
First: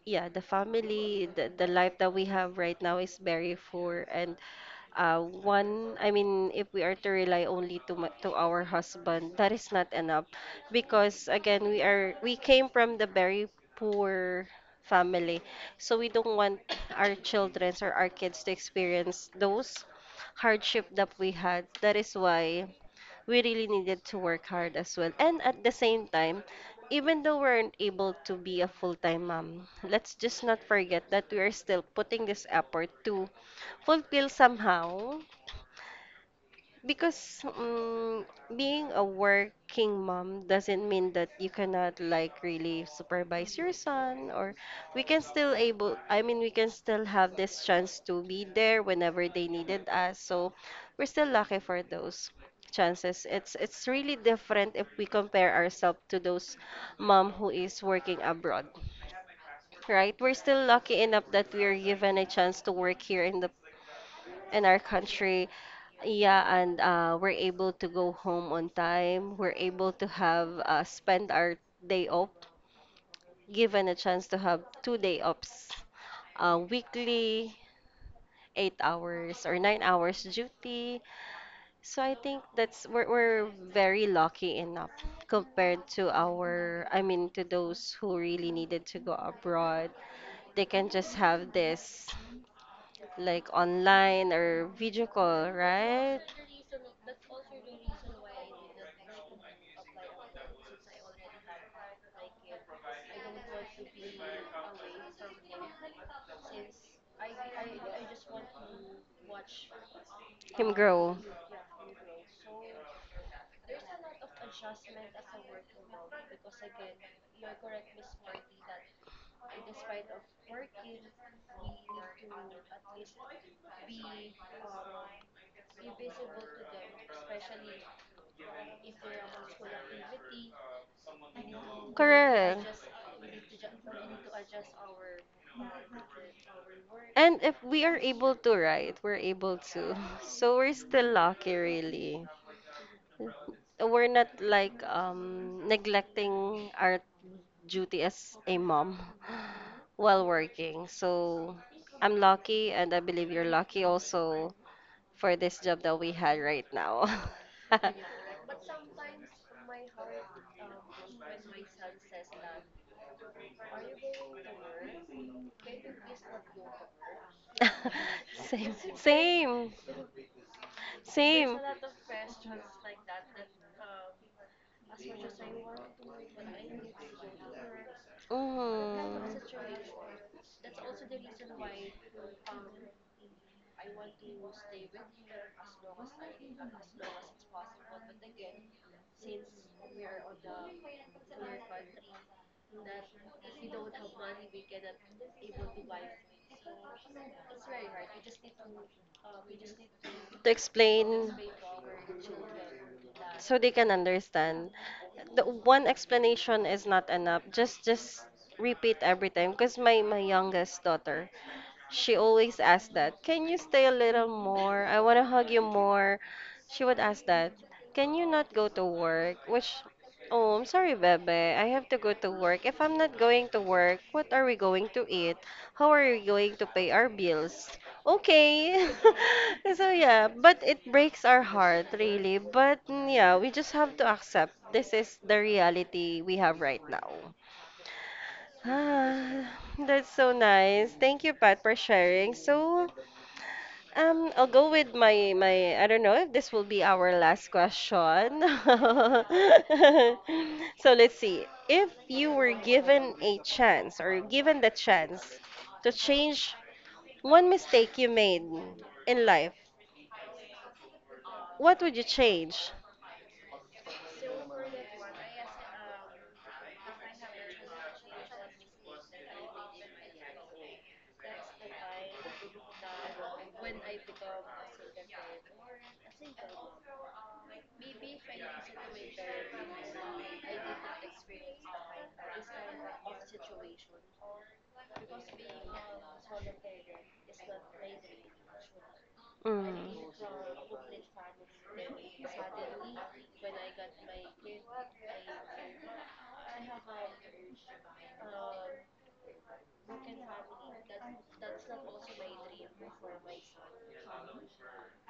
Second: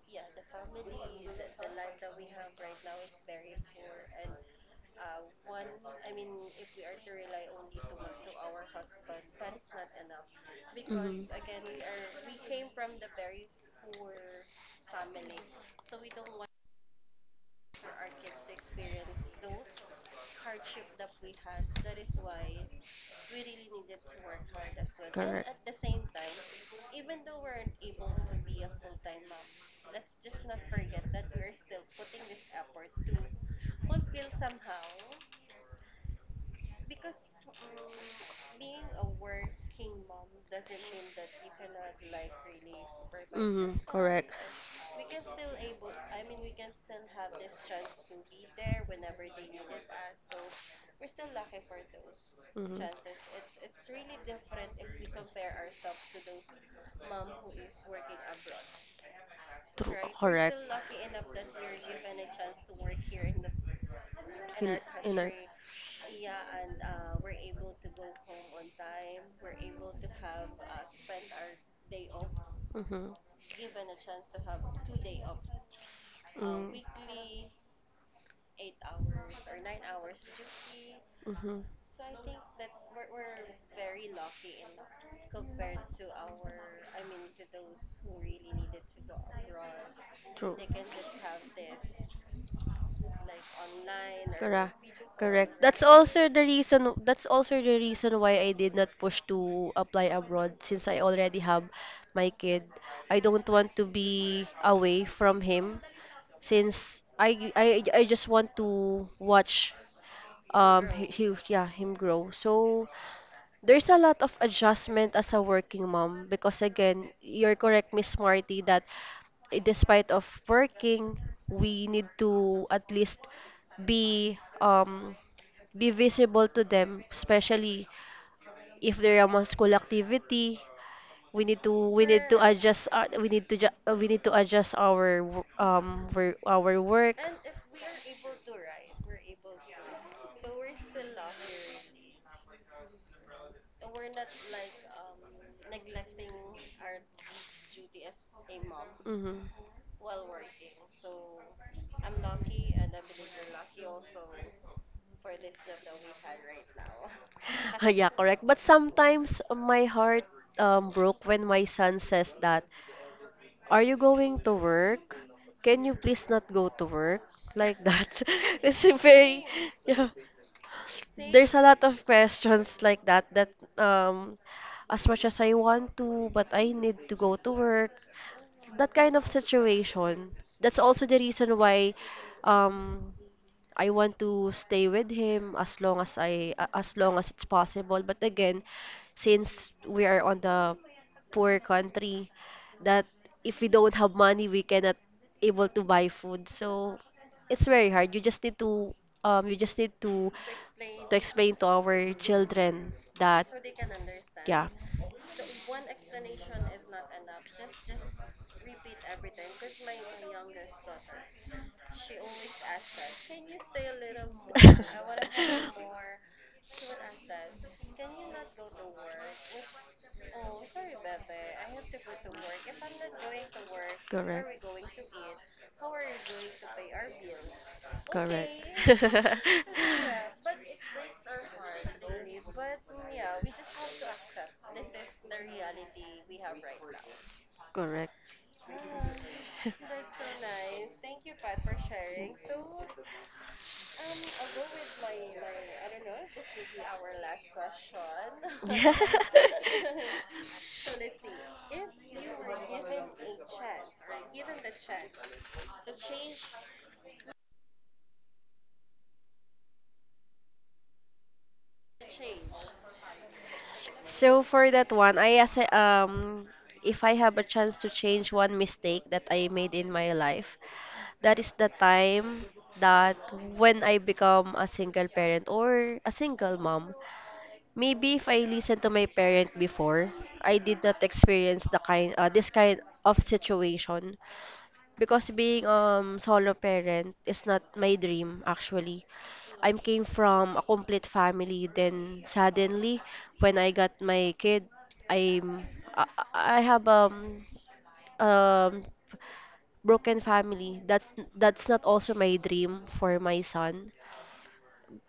Speaker 1: Yeah, the family, the life that we have right now is very poor, and one, I mean, if we are to rely only to ma- to our husband, that is not enough,
Speaker 2: Mm.
Speaker 1: because again, we came from the very
Speaker 2: Mhm.
Speaker 1: poor family, so we don't want our children or our kids to experience those hardship that we had. That is why we really needed to work hard as well. And at the same time, even though we aren't able to be a full-time mom, let's just not forget that we are still putting this effort to fulfill somehow because being a working mom doesn't mean that you cannot like really supervise your son or we can still able, I mean, we can still have this chance to be there whenever they needed us. So we're still lucky for those
Speaker 2: And
Speaker 1: chances. It's really different if we compare ourselves to those mom who is working abroad, right? We're still lucky enough that we are given a chance to work here in the in
Speaker 2: still
Speaker 1: our
Speaker 2: in our.
Speaker 1: country, yeah, and we're able to go home on time. We're able to have spend our day off,
Speaker 2: Mm-hmm.
Speaker 1: given a chance to have 2 day offs,
Speaker 2: Mm,
Speaker 1: weekly, 8 hours or 9 hours duty.
Speaker 2: hmm.
Speaker 1: So I think that's we're very lucky enough compared to our, I mean, to those who really needed to go abroad. They can just have this like online or
Speaker 2: Correct.
Speaker 1: video call,
Speaker 2: Correct. That's
Speaker 1: right?
Speaker 2: also the reason, that's also the reason why I did not push to apply abroad, since I already have my kid. I don't want to be away from him, since I just want to watch
Speaker 1: Him grow. Yes.
Speaker 2: he yeah him grow. So there's a lot of adjustment as a working mom, because again, you're correct, Miss Marty, that despite of working, we need to at least be um be visible to them, especially if they're among school activity. We need to
Speaker 1: Correct.
Speaker 2: adjust we need to we need to adjust our work.
Speaker 1: And if we are able to, write, we're able to. So we're still lucky, really. We're not like neglecting our duty as a mom while working. So I'm lucky, and I believe you're lucky also for
Speaker 2: Mm-hmm.
Speaker 1: this job that we had right now.
Speaker 2: Yeah, correct. But sometimes my heart broke when my son says that, are you going to work? Can you please not go to work? Like that.
Speaker 1: Same,
Speaker 2: It's a very,
Speaker 1: same.
Speaker 2: yeah. There's
Speaker 1: Same.
Speaker 2: a lot of questions like that that um, as much as I want to, but I need to go to work. That kind
Speaker 1: Mm.
Speaker 2: of situation. That's also the reason why um, I want to stay with him as long as as long as it's possible. But again, since we are on the poor country, that if we don't have money, we cannot able to buy food. So it's very hard. You just need to you just need
Speaker 1: To
Speaker 2: to
Speaker 1: explain
Speaker 2: explain to our children that,
Speaker 1: so they can
Speaker 2: yeah.
Speaker 1: understand. The one explanation is not enough. Just repeat every time because my youngest daughter, she always asked that. Can you stay a little more? I want to hug you more. She would ask that. Can you not go to work? Which, oh, I'm sorry, Bebe. I have to go to work. If I'm not going to work, what are we
Speaker 2: Correct.
Speaker 1: going to eat? How are we going to pay our bills? Okay. So, yeah, but it breaks our heart, really. But, yeah, we just have to accept this is the reality we have right now.
Speaker 2: Correct.
Speaker 1: Ah, that's so nice. Thank you, Pat, for sharing. So, I'll go with my. I don't know if this will be our last question. So let's see. If you were given a chance or given the chance to change one mistake you made in life, what would you change?
Speaker 2: So for that one, I as if I have a chance to change one mistake that I made in my life, that is the time that when I become a single parent or a single mom. Maybe if I listened to my parent before, I did not experience the kind this kind of situation, because being solo parent is not my dream actually.
Speaker 1: Mm.
Speaker 2: I came from a complete family. Then suddenly, when I got my kid, I'm I have um broken family. That's not also my dream for my son.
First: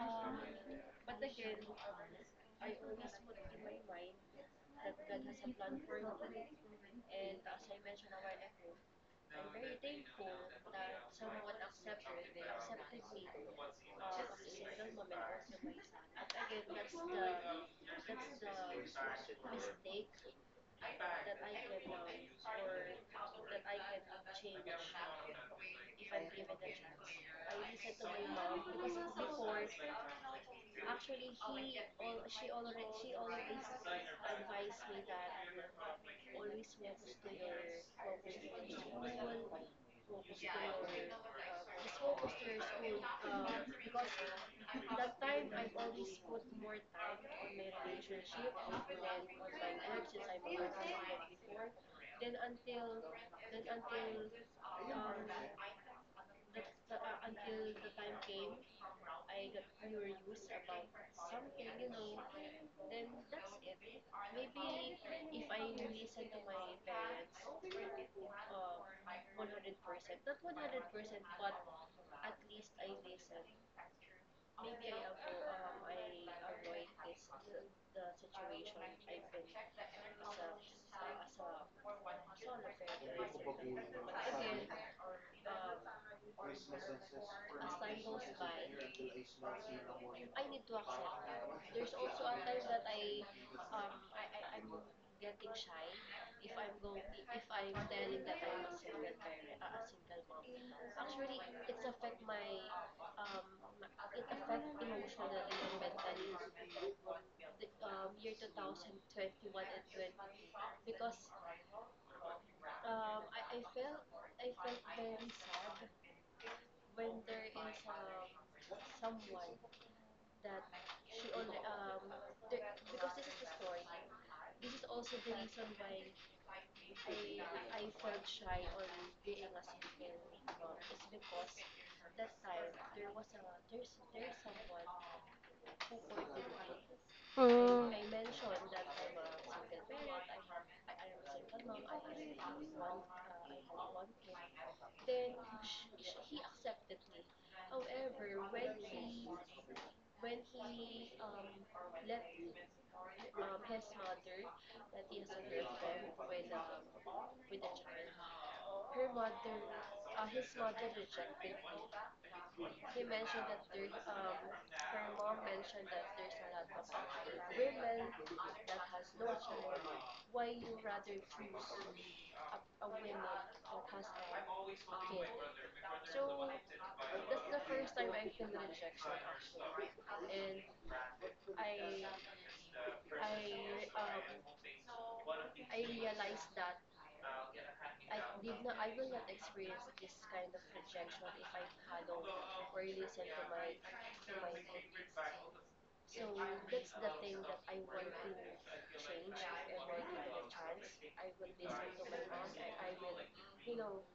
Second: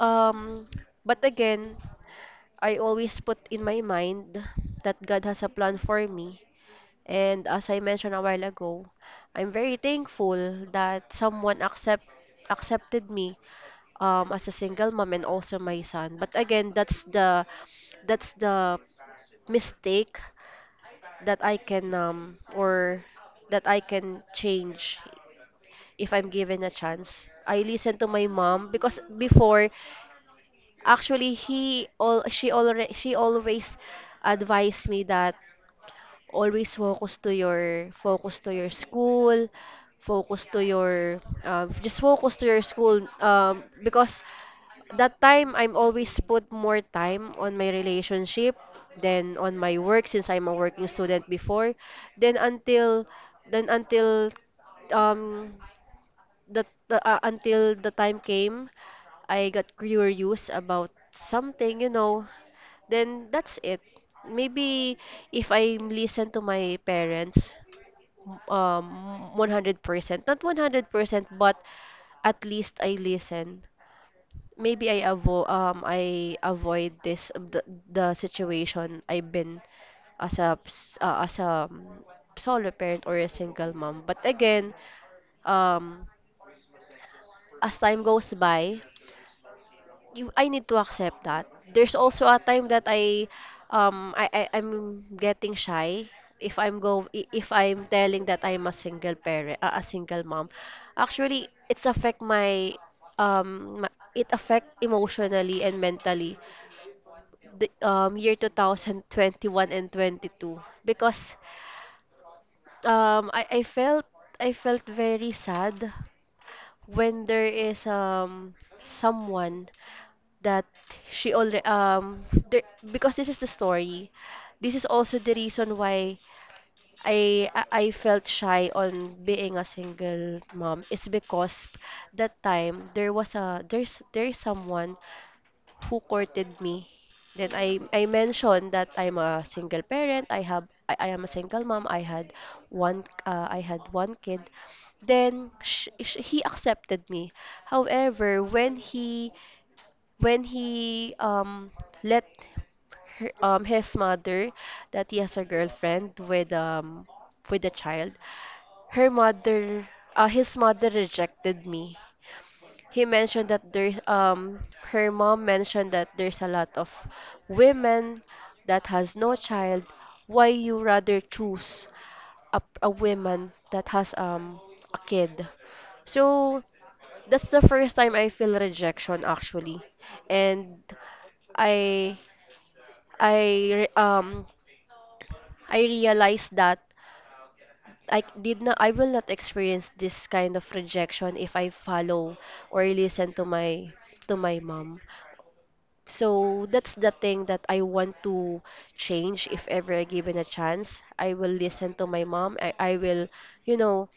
Speaker 2: Um, but again, I always put in my mind that God has a plan for me. And as I mentioned a while ago, I'm very thankful that someone accepted me as a single mom and also my son. But again, that's the mistake that I can or that I can change if I'm given a chance. I listen to my mom, because before actually he all she always advised me that always focus to your, focus to your school, focus to your just focus to your school, because that time I'm always put more time on my relationship than on my work, since I'm a working student before. Then until then until um the until the time came. I got curious about something. Then that's it. Maybe if I listen to my parents 100%, not 100%, but at least I listen. Maybe I avoid this, the situation I've been, as a solo parent or a single mom. But again, um as time goes by, you I need to accept that. There's also a time that I'm getting shy if I'm go I- if I'm telling that I'm a single parent, a single mom. Actually, it's affect my, it affect emotionally and mentally the year 2021 and 22, because I felt, I felt very sad when there is someone that she already there, because this is the story. This is also the reason why I I I felt shy on being a single mom, is because that time there was a there's someone who courted me. Then I
Speaker 1: Mm.
Speaker 2: mentioned that I'm a single parent. I am a single mom. I had one kid. Then sh sh he accepted me. However, when he let her, his mother, that he has a girlfriend with a child, her mother his mother rejected me. He mentioned that there's her mom mentioned that there's a lot of women that has no child. Why you rather choose a woman that has a kid? So that's the first time I feel rejection, actually. And i i re- um I realized that I will not experience this kind of rejection if I follow or listen to my mom. So that's the thing that I want to change if ever I given a chance. I will listen to my mom. I will, you know,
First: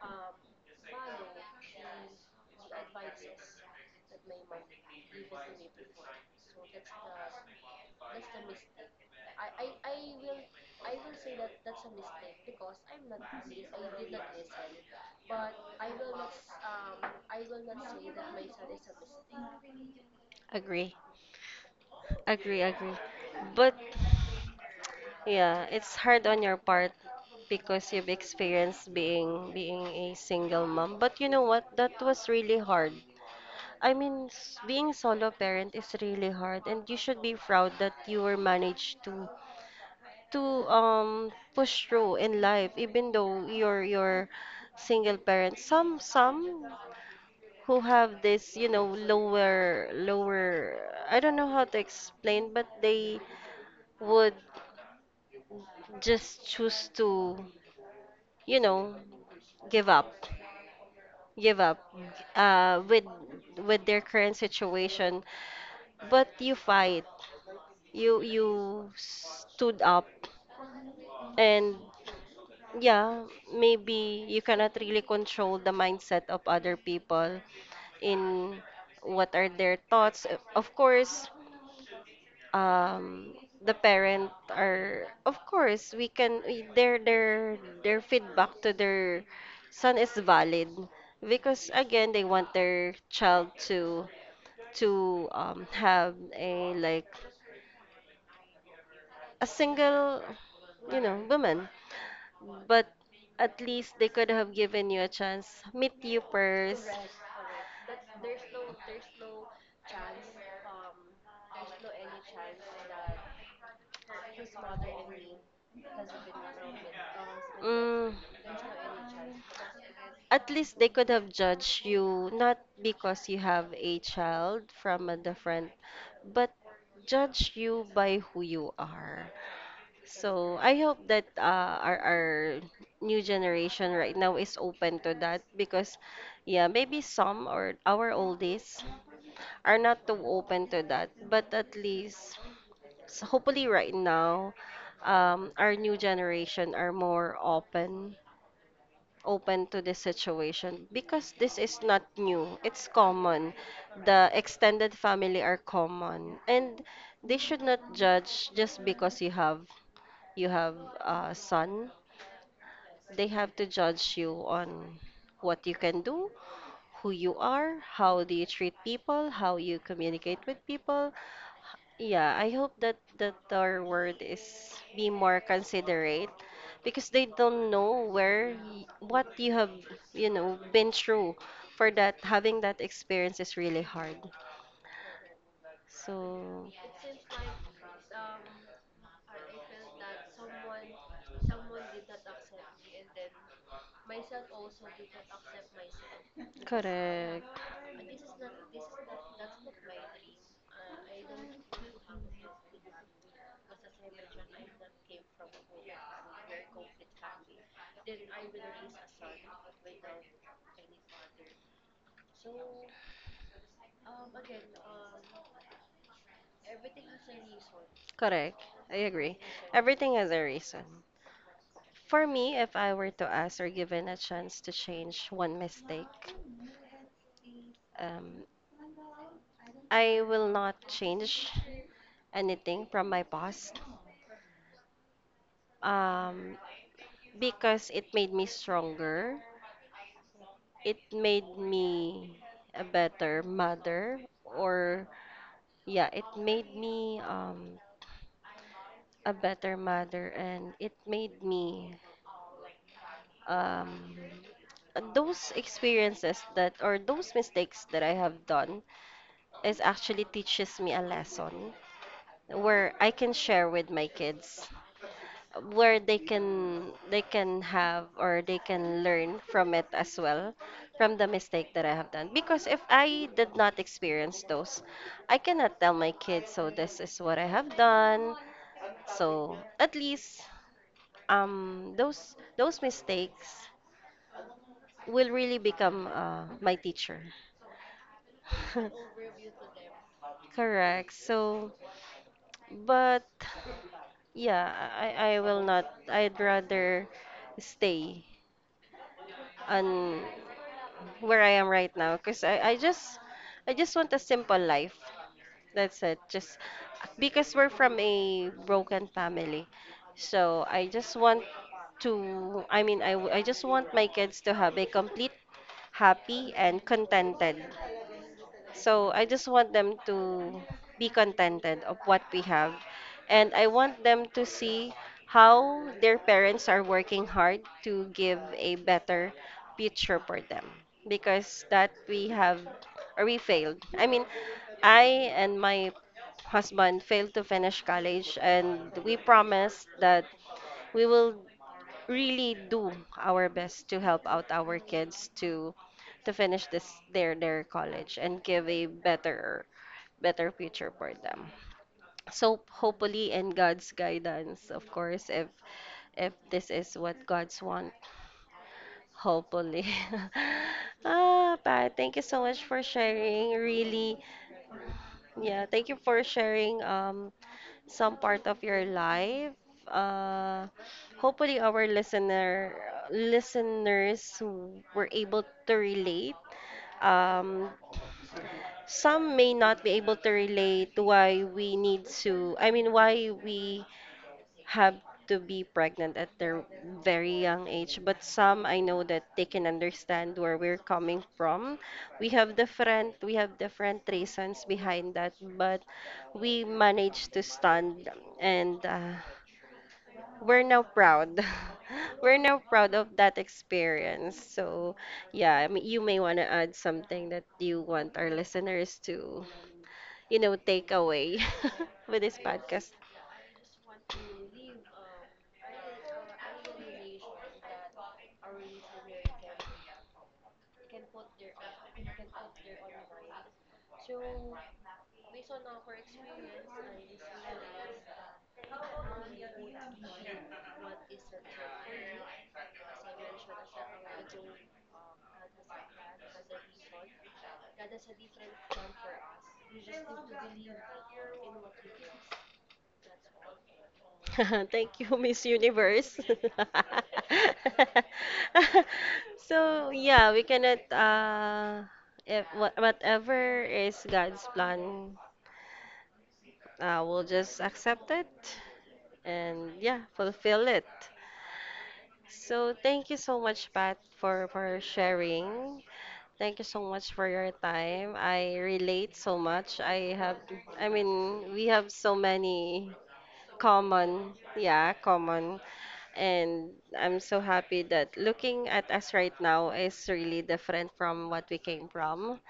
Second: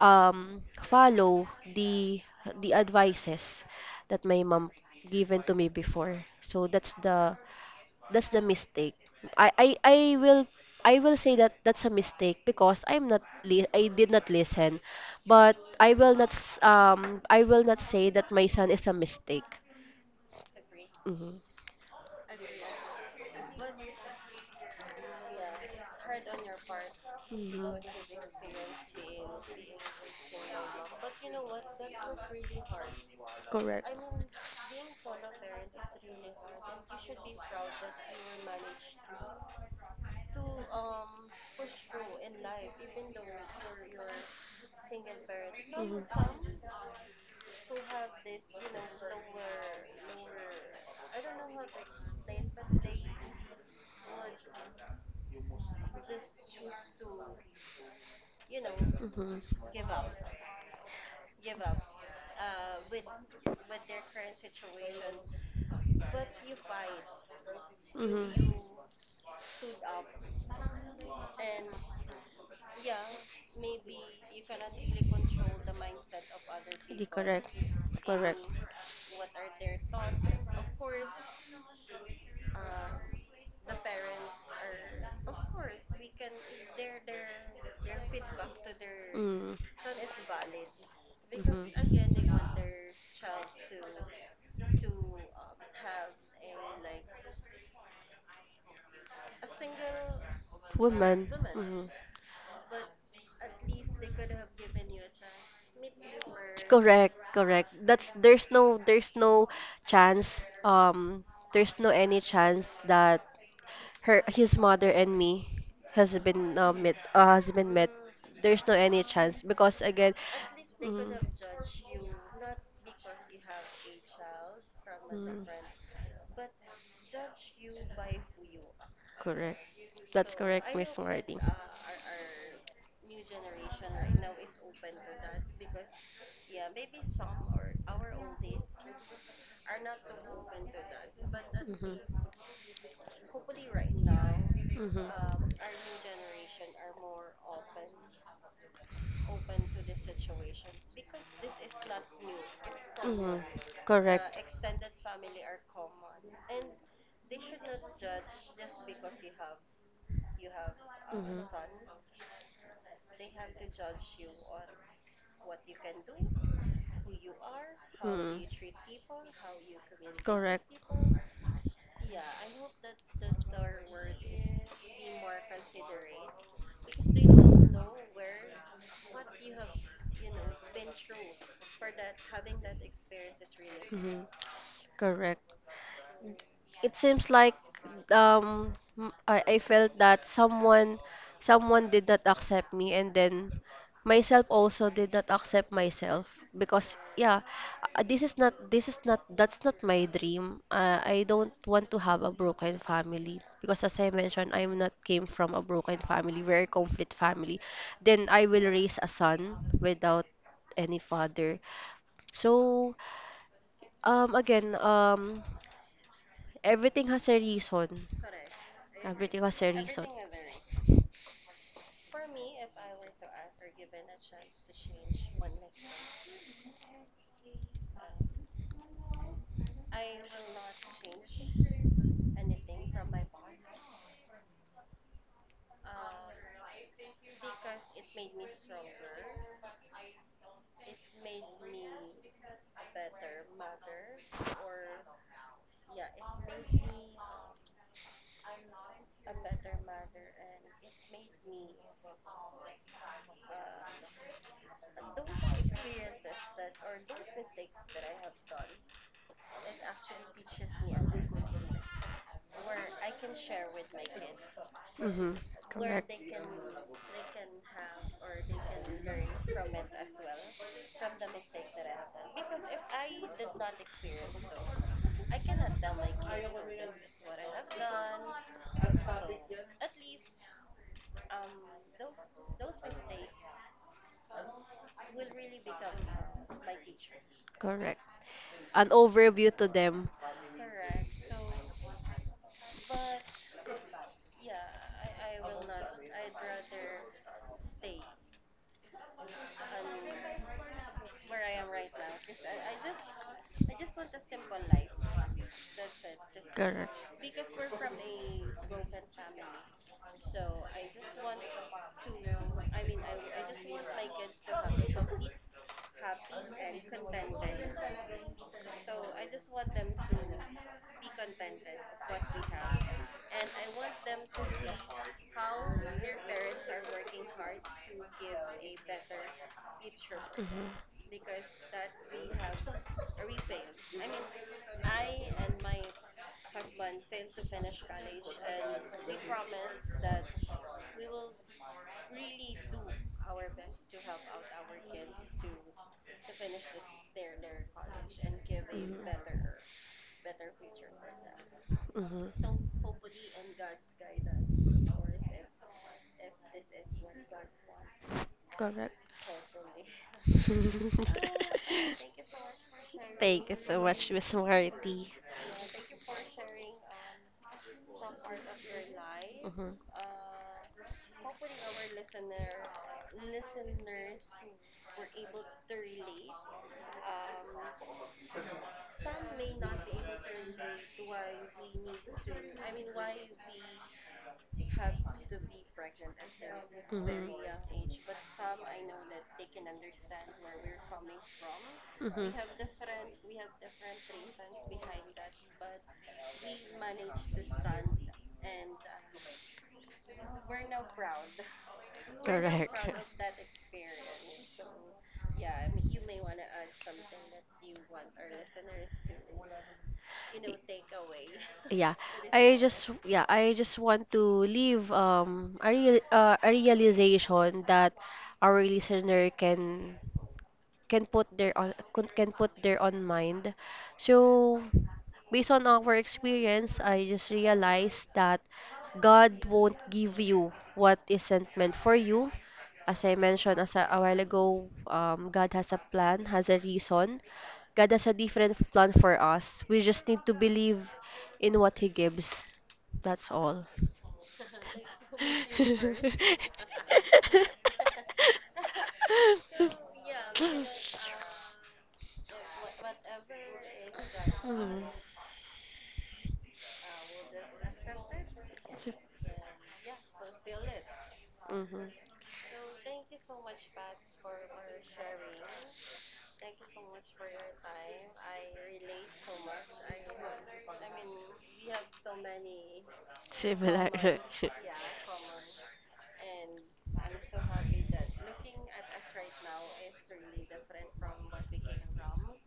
Speaker 2: follow the advices that my mom given to me before. So that's the mistake. I, I, I will I will say that that's a mistake because I'm not I did not listen. But I will not I will not say that my son is a mistake.
Speaker 1: Agree,
Speaker 2: Mhm.
Speaker 1: agree, agree. But yeah, it's hard on your part
Speaker 2: Mhm.
Speaker 1: because you've experienced being a single mom. But you know what? That was really hard.
Speaker 2: Correct.
Speaker 1: I mean, s- being solo parent is really hard, and you should be proud that you were managed to push through in life, even though you're single parent.
Speaker 2: Mhm.
Speaker 1: Some who have this, you know, lower, lower, I don't know how to explain, but they would just choose to, you know,
Speaker 2: Mhm.
Speaker 1: give up, give up uh, with with their current situation. But you fight, you
Speaker 2: Mhm.
Speaker 1: you stood up, and yeah, maybe you cannot really control the mindset of other
Speaker 2: Di-
Speaker 1: people
Speaker 2: Correct. Correct.
Speaker 1: in what are their thoughts. Of course, um the parent are of course we can we- their their feedback to their
Speaker 2: Mm.
Speaker 1: son is valid because again they want
Speaker 2: Mhm.
Speaker 1: their child to have a like a single you know
Speaker 2: Women.
Speaker 1: woman
Speaker 2: Mhm.
Speaker 1: but at least they could have given you a chance meet you first,
Speaker 2: Correct, correct. That's There's no there's no chance there's no any chance that her his mother and me has been met.
Speaker 1: mm,
Speaker 2: There's no any chance because again.
Speaker 1: at least they could
Speaker 2: Mm,
Speaker 1: have judged you not because you have a child from a
Speaker 2: mm,
Speaker 1: different, but judge you by who you are.
Speaker 2: correct. That's
Speaker 1: So
Speaker 2: correct,
Speaker 1: I
Speaker 2: Miss
Speaker 1: hope that
Speaker 2: Marty.
Speaker 1: our new generation right now is open to that because yeah, maybe some or our oldies are not too open to that, but at least so hopefully right now
Speaker 2: Mhm.
Speaker 1: our new generation are more open open to
Speaker 2: Mhm.
Speaker 1: this situation because this is not new. It's
Speaker 2: Mm,
Speaker 1: common. The
Speaker 2: correct.
Speaker 1: extended family are common, and they should not judge just because you have a
Speaker 2: Mhm.
Speaker 1: son. They have to judge you on what you can do, who you are, how do
Speaker 2: Mm,
Speaker 1: you treat people, how you communicate with
Speaker 2: correct.
Speaker 1: people, yeah, I hope that that our word is be more considerate because they don't know where y- what you have, you know, been through. For that, having that experience is really hard.
Speaker 2: Mhm, correct.
Speaker 1: So,
Speaker 2: It seems like um I felt that someone did not accept me, and then myself also did not accept myself because, yeah,
Speaker 1: correct.
Speaker 2: this is not that's not my dream. I don't want to have a broken family, because as I mentioned, I'm not came from a broken family, very conflict family. Then I will raise a son without any father. So again, everything has a reason.
Speaker 1: Correct. I agree.
Speaker 2: Everything has a reason.
Speaker 1: Everything has a reason. For me, if I were to ask or given a chance to change one mistake, um, I will not change anything from my past. um, because it made me stronger. It made me a better mother, or yeah, it made me a better mother, and it made me um, those experiences that or those mistakes that I have done is actually teaches me a lesson where I can share with my kids
Speaker 2: Mm-hmm.
Speaker 1: where
Speaker 2: Correct.
Speaker 1: they can have or they can learn from it as well from the mistake that I have done because if I did not experience those I cannot tell my kids so this is what I have done so at least those mistakes will really become my teacher,
Speaker 2: Correct. An overview to them.
Speaker 1: correct so but yeah I will not I'd rather stay on where I am right now because I just I just want a simple life. That's it. Just
Speaker 2: Correct.
Speaker 1: because we're from a broken family. So I just want to I mean I, w- I just want my kids to have a complete happy and contented so I just want them to be contented of what we have. And I want them to see how their parents are working hard to give a better future for them.
Speaker 2: Mm-hmm.
Speaker 1: Because that we have or we failed. I mean, I and my husband failed to finish college and we promised that we will really do our best to help out our kids to finish this their college and give a better better future for them.
Speaker 2: Mm-hmm.
Speaker 1: So hopefully in God's guidance, of course, if this is what God's want,
Speaker 2: Correct.
Speaker 1: hopefully. Pat, thank you so much for
Speaker 2: Thank
Speaker 1: sharing.
Speaker 2: you so much,
Speaker 1: Really,
Speaker 2: Miss Marty.
Speaker 1: yeah, thank you for sharing some part of your life.
Speaker 2: Mm-hmm.
Speaker 1: Uh, hopefully, our listener listeners were able to relate. Um, some may not be able to relate why we need to. I mean, why we have to be pregnant at their very young age. But some I know that they can understand where we're coming from.
Speaker 2: Mm-hmm.
Speaker 1: We have different reasons behind that, but we managed to stand and we're now proud. We're now proud of that experience. So, yeah, I mean, you may want to add something that you want our listeners to, you know, take away
Speaker 2: Yeah,
Speaker 1: with this podcast.
Speaker 2: I just want to leave a a realization that our listener can put their on con- can put their own mind. So based on our experience, I just realized that God won't give you what isn't meant for you. As I mentioned, as a while ago, God has a plan, has a reason. God has a different plan for us. We just need to believe in what He gives. That's all.
Speaker 1: Thank you, Miss Universe. So, yeah, we cannot, if wha- whatever is God's
Speaker 2: Mhm.
Speaker 1: plan, we'll just accept it
Speaker 2: Sif-
Speaker 1: and, yeah, fulfill it.
Speaker 2: mhm.
Speaker 1: So thank you so much, Pat, for sharing. Thank you so much for your time. I relate so much. I have, I mean, we have so many
Speaker 2: Similar.
Speaker 1: common, yeah, common. And I'm so happy that looking at us right now is really different from what we came from.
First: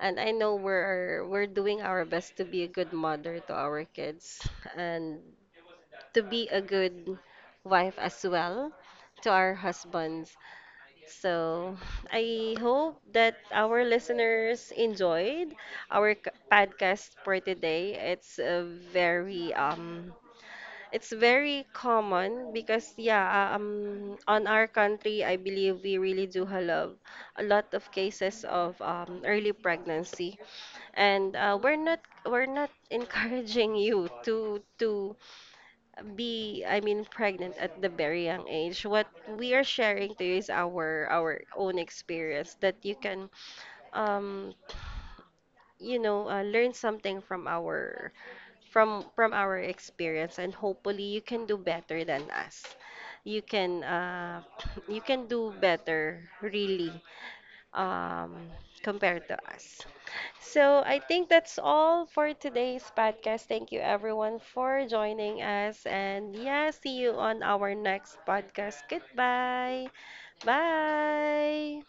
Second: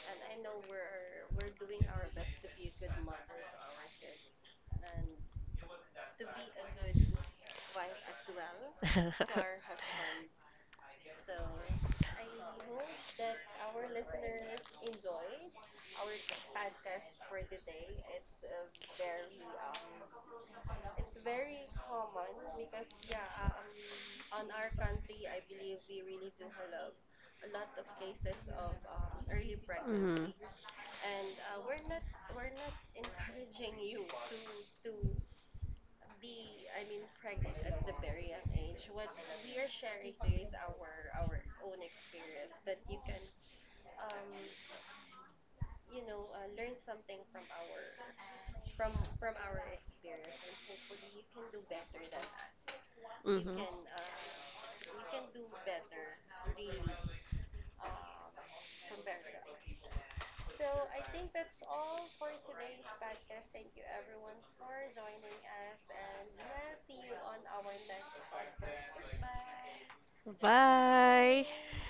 Speaker 1: And I know we're doing our best to be a good mother to our kids and to be a good wife as well to our husbands so I hope that our listeners enjoyed our c- podcast for today. It's a very it's very common because yeah on our country I believe we really do have a lot of cases of early
Speaker 2: Mhm.
Speaker 1: pregnancy and we're not encouraging you to be I mean pregnant at the very young age. What we are sharing to you is our own experience that you can um you know learn something from our from our experience and hopefully you can do better than us. You
Speaker 2: Mhm.
Speaker 1: can you can do better really um compared to us. So I think that's all for today's podcast. Thank you everyone for joining us. And yeah, see you on our next podcast. Goodbye.
Speaker 2: Bye.
Speaker 1: Bye.